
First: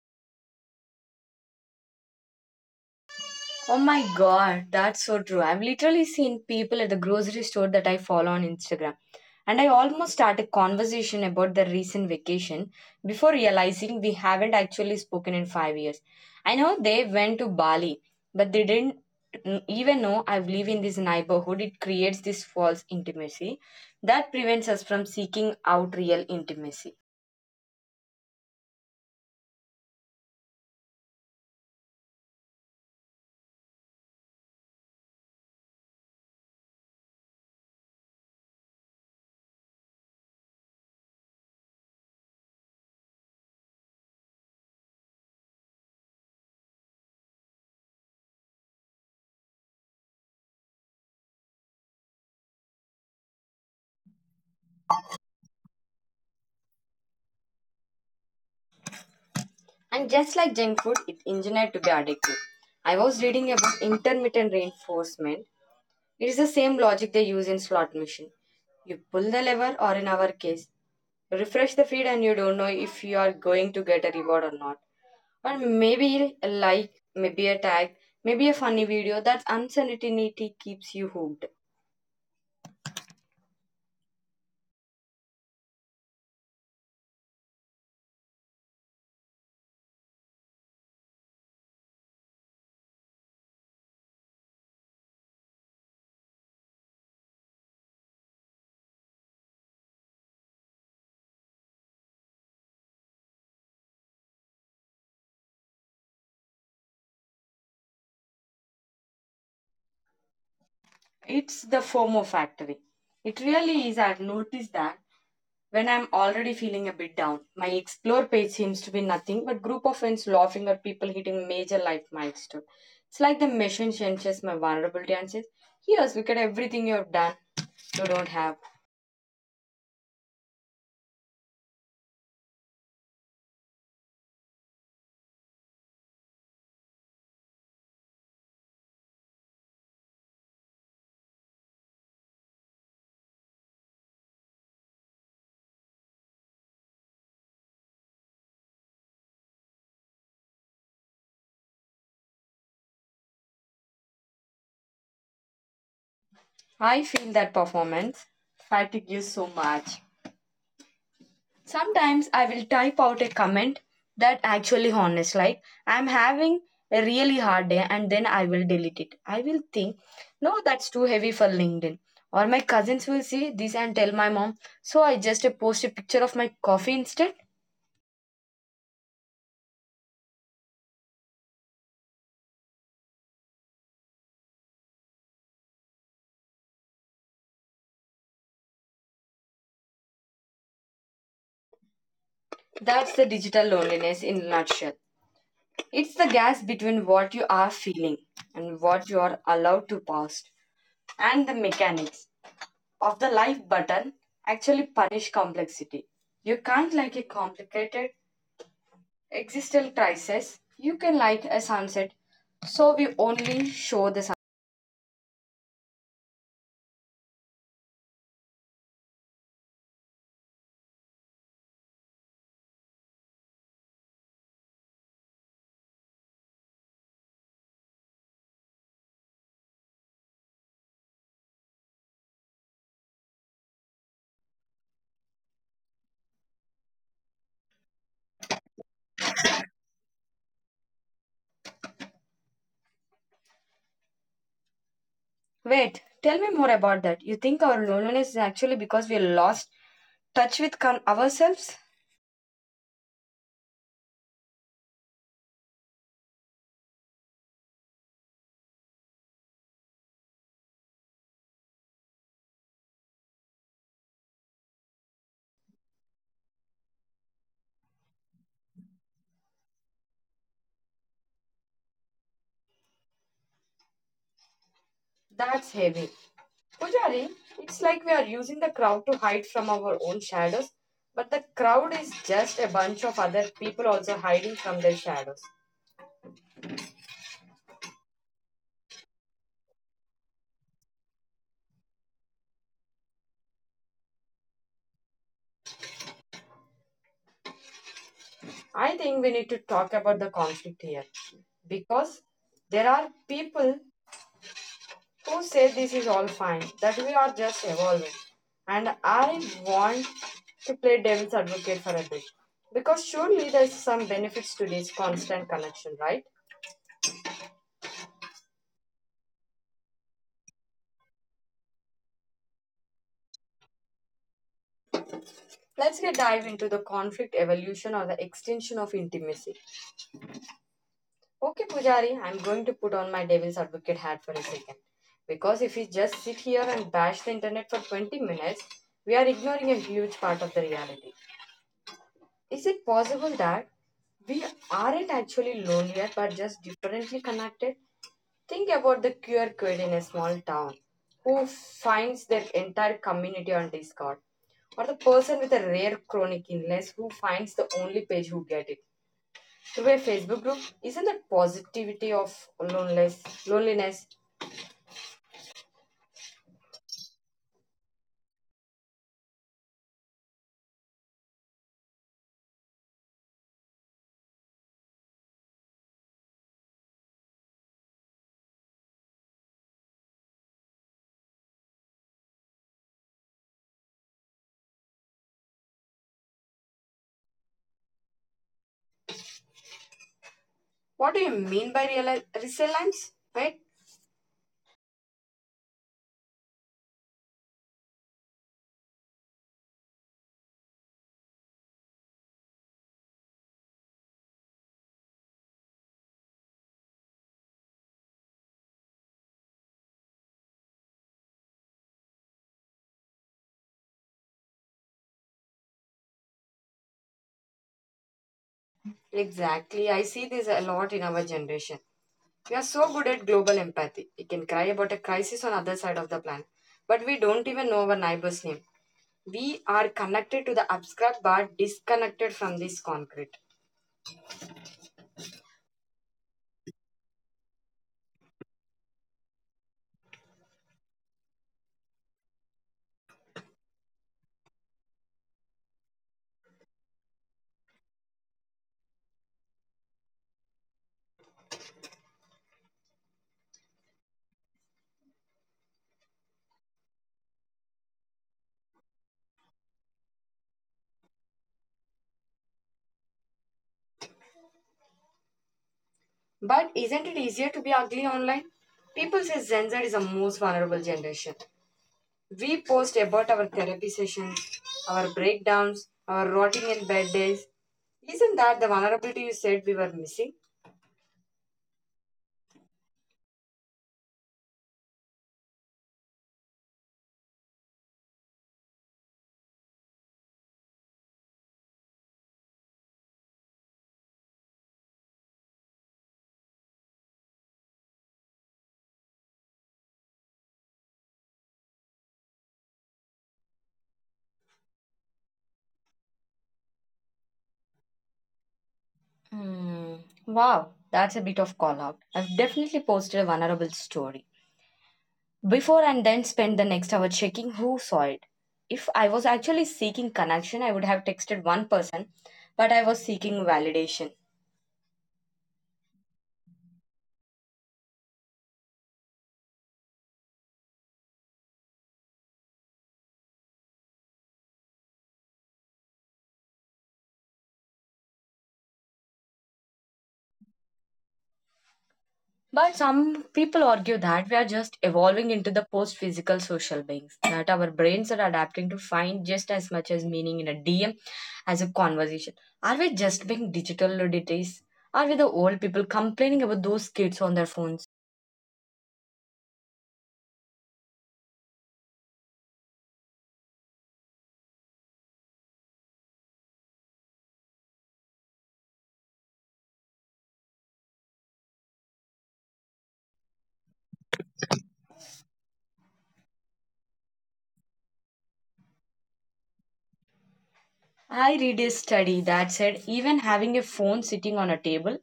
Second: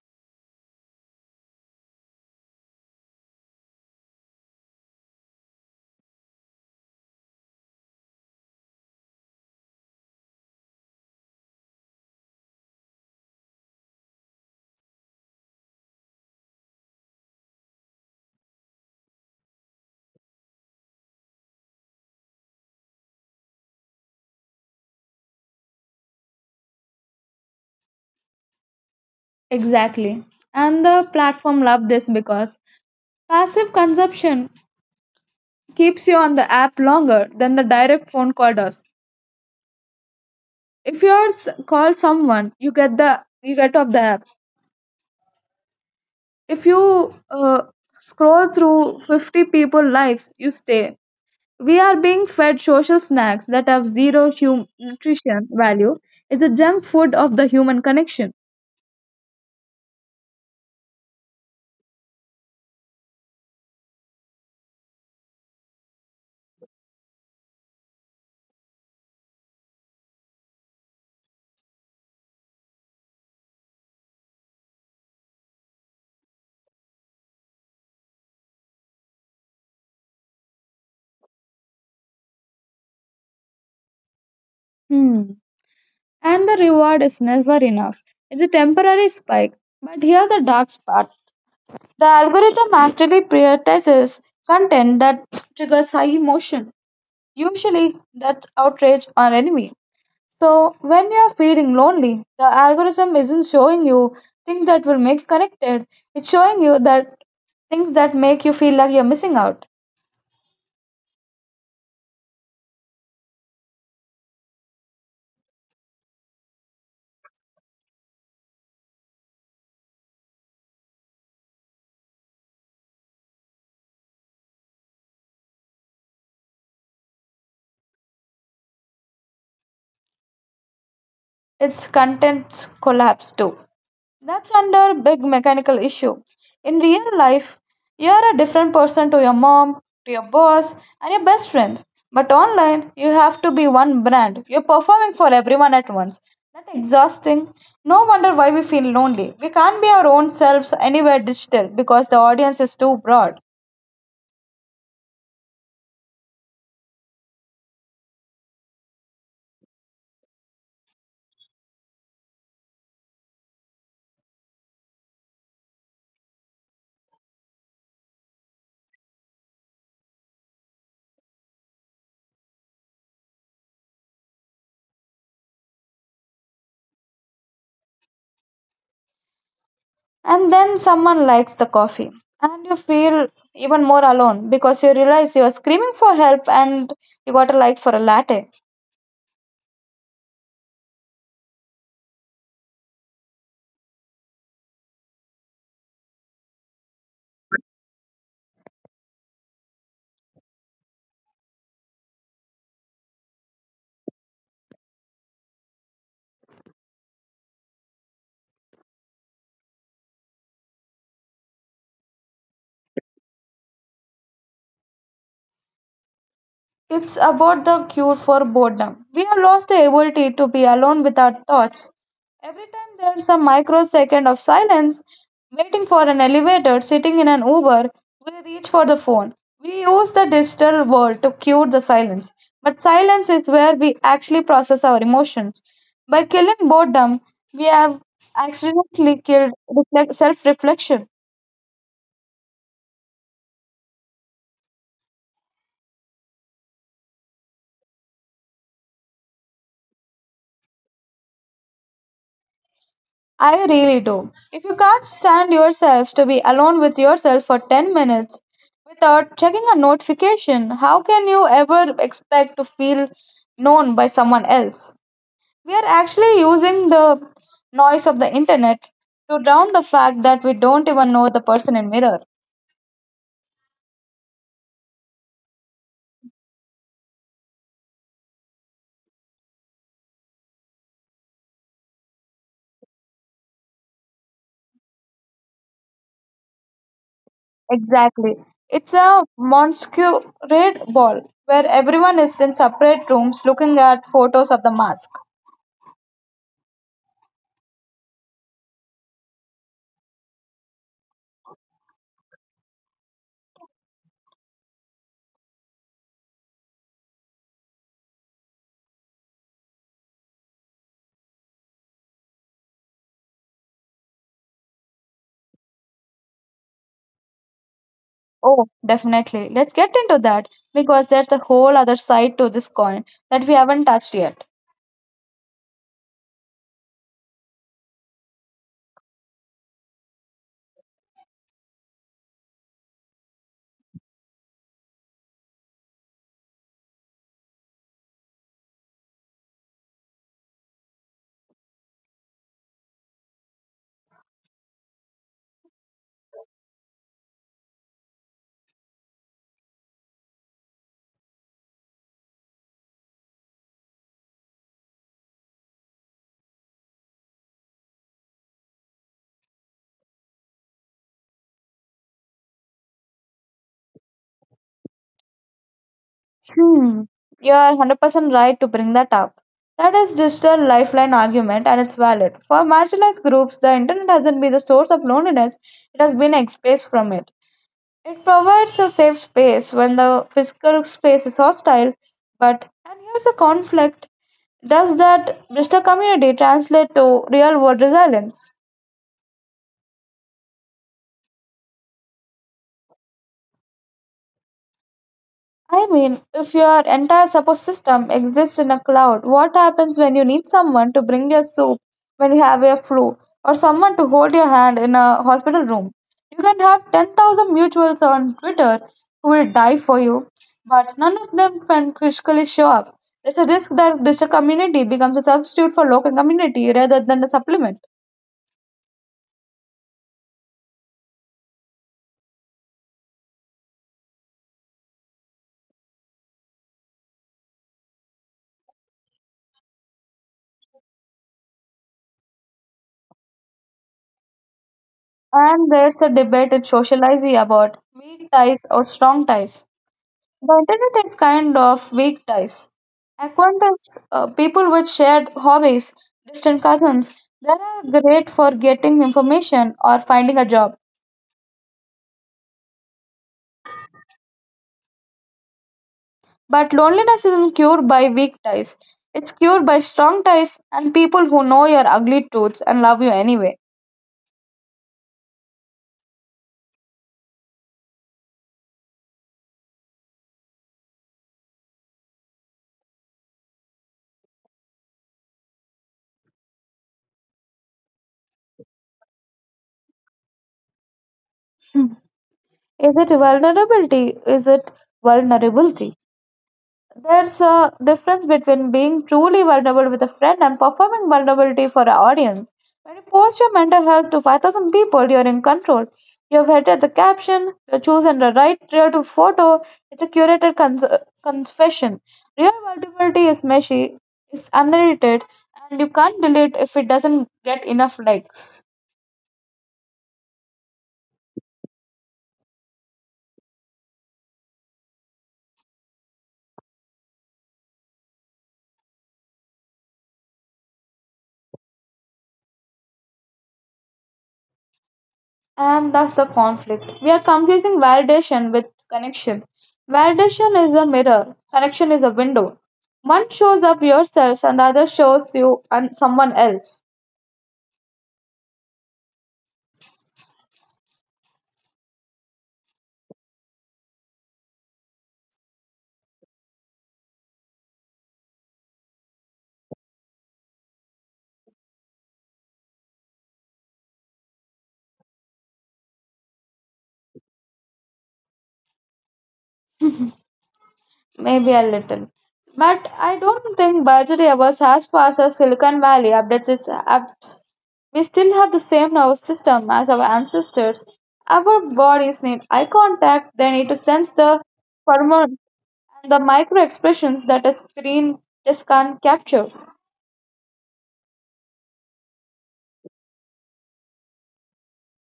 [SPEAKER 1] Oh my god, that's so true. I've literally seen people at the grocery store that I follow on Instagram. And I almost start a conversation about their recent vacation before realizing we haven't actually spoken in 5 years. I know they went to Bali, but they didn't even know I live in this neighborhood. It creates this false intimacy that prevents us from seeking out real intimacy.
[SPEAKER 2] Exactly. And the platform love this because passive consumption keeps you on the app longer than the direct phone call does. If you are s- call someone, you get the you get off the app. If you uh, scroll through 50 people lives, you stay. We are being fed social snacks that have zero hum- nutrition value. It's a junk food of the human connection.
[SPEAKER 1] And just like junk food, it's engineered to be addictive. I was reading about intermittent reinforcement. It is the same logic they use in slot machine. You pull the lever, or in our case, refresh the feed, and you don't know if you are going to get a reward or not. Or maybe a like, maybe a tag, maybe a funny video. That uncertainty keeps you hooked.
[SPEAKER 2] Hmm. And the reward is never enough. It's a temporary spike. But here's the dark part. The algorithm actually prioritizes content that triggers high emotion, usually that's outrage or envy. So when you're feeling lonely, the algorithm isn't showing you things that will make you connected. It's showing you that things that make you feel like you're missing out.
[SPEAKER 1] It's the FOMO factory. It really is. I've noticed that when I'm already feeling a bit down, my explore page seems to be nothing but group of friends laughing at people hitting major life milestone. It's like the machine senses my vulnerability and says, "Here's look at everything you've done. You don't have."
[SPEAKER 2] It's contents collapse too. That's under big mechanical issue. In real life, you're a different person to your mom, to your boss, and your best friend. But online, you have to be one brand. You're performing for everyone at once. That's exhausting. No wonder why we feel lonely. We can't be our own selves anywhere digital because the audience is too broad.
[SPEAKER 1] I feel that performance fatigue you so much. Sometimes I will type out a comment that actually honest, like I'm having a really hard day, and then I will delete it. I will think, no, that's too heavy for LinkedIn. Or my cousins will see this and tell my mom, so I just post a picture of my coffee instead.
[SPEAKER 2] And then someone likes the coffee, and you feel even more alone because you realize you are screaming for help and you got a like for a latte.
[SPEAKER 1] That's the digital loneliness in a nutshell. It's the gas between what you are feeling and what you are allowed to post and the mechanics of the life button actually punish complexity. You can't like a complicated existential crisis. You can like a sunset. So we only show the sun.
[SPEAKER 2] It's about the cure for boredom. We have lost the ability to be alone with our thoughts. Every time there's a microsecond of silence, waiting for an elevator, sitting in an Uber, we reach for the phone. We use the digital world to cure the silence. But silence is where we actually process our emotions. By killing boredom, we have accidentally killed reflect- self reflection.
[SPEAKER 1] Wait, tell me more about that. You think our loneliness is actually because we lost touch with ourselves?
[SPEAKER 2] I really do. If you can't stand yourself to be alone with yourself for 10 minutes without checking a notification, how can you ever expect to feel known by someone else? We are actually using the noise of the internet to drown the fact that we don't even know the person in mirror.
[SPEAKER 1] That's heavy. Pujari, it's like we are using the crowd to hide from our own shadows, but the crowd is just a bunch of other people also hiding from their shadows.
[SPEAKER 2] Exactly. It's a masquerade ball where everyone is in separate rooms looking at photos of the mask.
[SPEAKER 1] I think we need to talk about the conflict here because there are people who say this is all fine, that we are just evolving. And I want to play devil's advocate for a bit because surely there's some benefits to this constant connection, right?
[SPEAKER 2] Oh, definitely. Let's get into that because there's a whole other side to this coin that we haven't touched yet.
[SPEAKER 1] Let's get dive into the conflict evolution or the extension of intimacy. Okay, Pujari, I'm going to put on my devil's advocate hat for a second. Because if we just sit here and bash the internet for 20 minutes, we are ignoring a huge part of the reality. Is it possible that we aren't actually lonelier but just differently connected? Think about the queer kid in a small town who finds their entire community on Discord, or the person with a rare chronic illness who finds the only page who get it through a Facebook group. Isn't that positivity of loneliness? Loneliness.
[SPEAKER 2] Hmm. You are 100% right to bring that up. That is digital lifeline argument and it's valid. For marginalized groups, the internet hasn't been the source of loneliness, it has been escaped from it. It provides a safe space when the physical space is hostile, but and here's a conflict. Does that digital community translate to real world resilience?
[SPEAKER 1] What do you mean by resilience? Right?
[SPEAKER 2] I mean, if your entire support system exists in a cloud, what happens when you need someone to bring your soup when you have a flu, or someone to hold your hand in a hospital room? You can have 10,000 mutuals on Twitter who will die for you, but none of them can physically show up. There's a risk that this community becomes a substitute for local community rather than a supplement.
[SPEAKER 1] Exactly. I see this a lot in our generation. We are so good at global empathy. We can cry about a crisis on other side of the planet, but we don't even know our neighbor's name. We are connected to the abstract but disconnected from this concrete.
[SPEAKER 2] And there's the debate in sociology about weak ties or strong ties. The internet had kind of weak ties. Acquaintance, people with shared hobbies, distant cousins, they are great for getting information or finding a job. But loneliness isn't cured by weak ties. It's cured by strong ties and people who know your ugly truths and love you anyway.
[SPEAKER 1] But isn't it easier to be ugly online? People say Gen Z is the most vulnerable generation. We post about our therapy sessions, our breakdowns, our rotting in bed days. Isn't that the vulnerability you said we were missing?
[SPEAKER 2] Is it vulnerability? There's a difference between being truly vulnerable with a friend and performing vulnerability for an audience. When you post your mental health to 5,000 people, you're in control. You've edited the caption, you've chosen the right rear to photo, it's a curated cons- confession. Real vulnerability is meshy, it's unedited, and you can't delete if it doesn't get enough likes.
[SPEAKER 1] Hmm. Wow, that's a bit of call out. I've definitely posted a vulnerable story before and then spent the next hour checking who saw it. If I was actually seeking connection, I would have texted one person, but I was seeking validation.
[SPEAKER 2] And that's the conflict. We are confusing validation with connection. Validation is a mirror, connection is a window. One shows up yourself, and the other shows you and someone else.
[SPEAKER 1] But some people argue that we are just evolving into the post physical social beings, that our brains are adapting to find just as much as meaning in a DM as a conversation. Are we just being digital luddites? Are we the old people complaining about those kids on their phones?
[SPEAKER 2] Maybe a little. But I don't think Burgery was as fast as Silicon Valley updates its apps. We still have the same nervous system as our ancestors. Our bodies need eye contact, they need to sense the hormones and the micro expressions that a screen just can't capture.
[SPEAKER 1] I read a study that said even having a phone sitting on a table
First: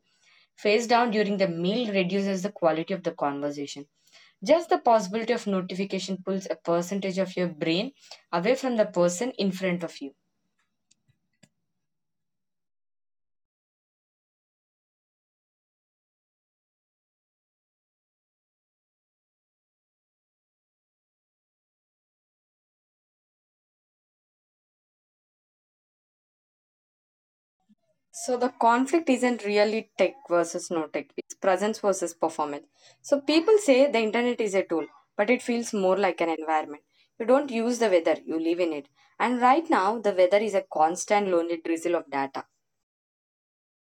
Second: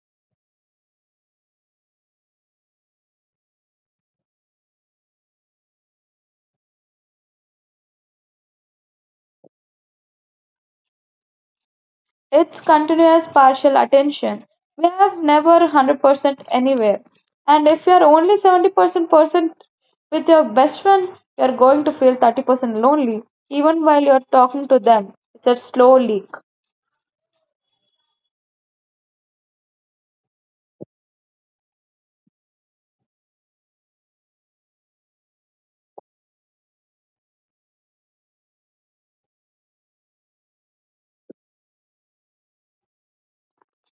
[SPEAKER 1] face down during the meal reduces the quality of the conversation. Just the possibility of notification pulls a percentage of your brain away from the person in front of you.
[SPEAKER 2] It's continuous partial attention. We have never 100% anywhere. And if you're only 70% percent with your best friend, you're going to feel 30% lonely even while you're talking to them. It's a slow leak.
[SPEAKER 1] So the conflict isn't really tech versus no tech. It's presence versus performance. So people say the internet is a tool, but it feels more like an environment. You don't use the weather, you live in it. And right now, the weather is a constant lonely drizzle of data.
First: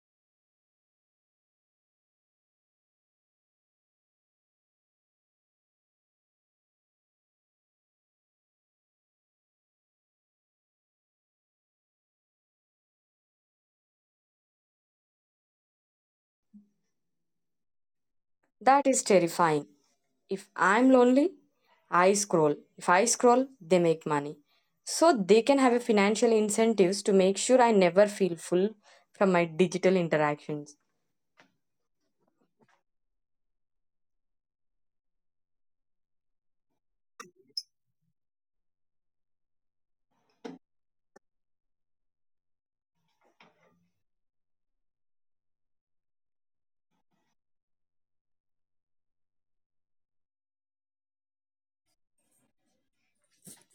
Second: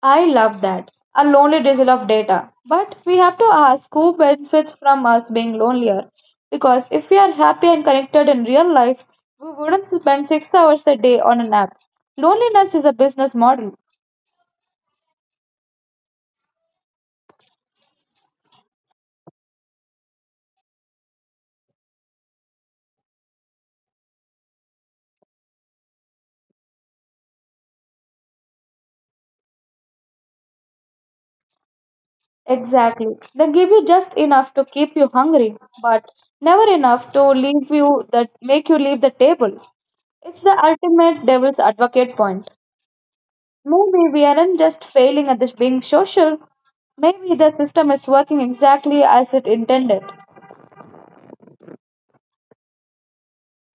[SPEAKER 2] I love that. A lonely drizzle of data. But we have to ask who benefits from us being lonelier. Because if we are happy and connected in real life, we wouldn't spend 6 hours a day on an app. Loneliness is a business model.
[SPEAKER 1] That is terrifying. If I'm lonely, I scroll. If I scroll, they make money. So they can have a financial incentives to make sure I never feel full from my digital interactions.
[SPEAKER 2] Exactly. They give you just enough to keep you hungry, but never enough to leave you that make you leave the table. It's the ultimate devil's advocate point. Maybe we aren't just failing at this being social. Maybe the system is working exactly as it intended.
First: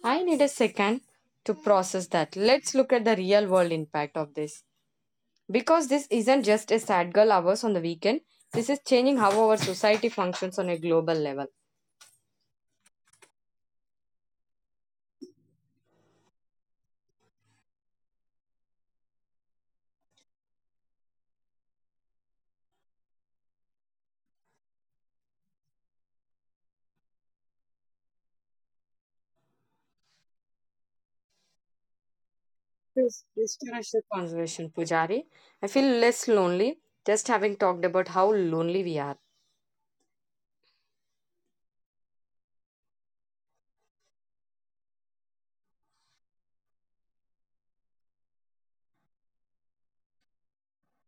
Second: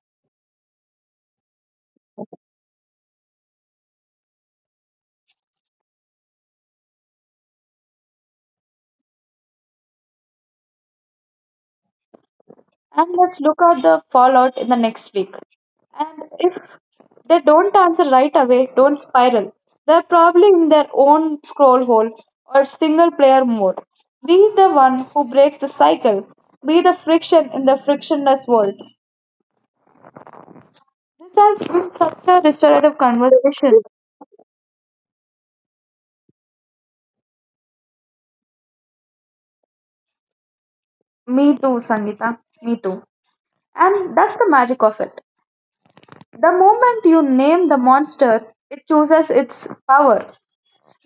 [SPEAKER 1] I need a second to process that. Let's look at the real world impact of this. Because this isn't just a sad girl hours on the weekend, this is changing how our society functions on a global level.
[SPEAKER 2] And let's look at the fallout in the next week. And if they don't answer right away, don't spiral. They're probably in their own scroll hole or single player mode. Be the one who breaks the cycle. Be the friction in the frictionless world. This has been such a restorative
[SPEAKER 1] Yes, yes,
[SPEAKER 2] conversation.
[SPEAKER 1] Conservation Pujari. I feel less lonely just having talked about how lonely we are.
[SPEAKER 2] Me too, Sangeeta. Me too. And that's the magic of it. The moment you name the monster, it chooses its power.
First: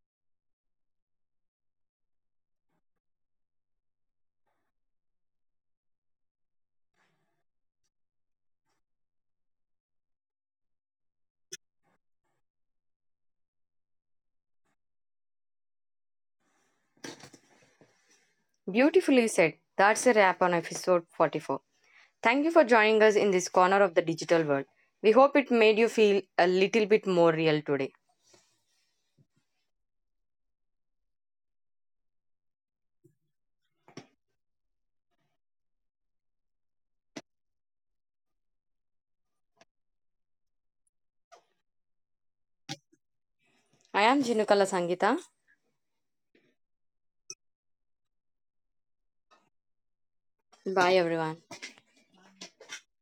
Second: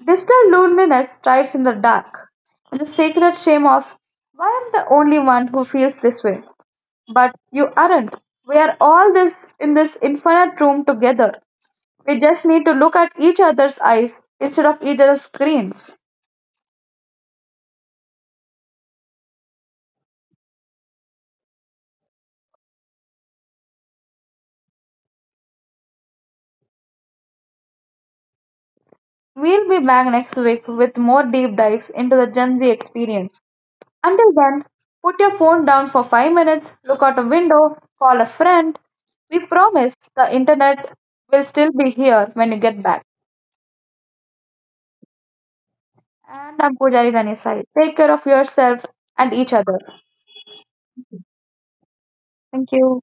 [SPEAKER 2] Digital loneliness thrives in the dark, and the sacred shame of, why am the only one who feels this way? But you aren't. We are all this in this infinite room together. We just need to look at each other's eyes instead of each other's screens.
[SPEAKER 1] Beautifully said. That's a wrap on episode 44. Thank you for joining us in this corner of the digital world. We hope it made you feel a little bit more real today.
[SPEAKER 2] We'll be back next week with more deep dives into the Gen Z experience. Until then, put your phone down for 5 minutes, look out a window, call a friend. We promise the internet will still be here when you get back.
[SPEAKER 1] I am Jinukala Sangita.
[SPEAKER 2] And I'm Pujari Dhanisai. Take care of yourselves and each other.
[SPEAKER 1] Bye everyone.
[SPEAKER 2] Thank you.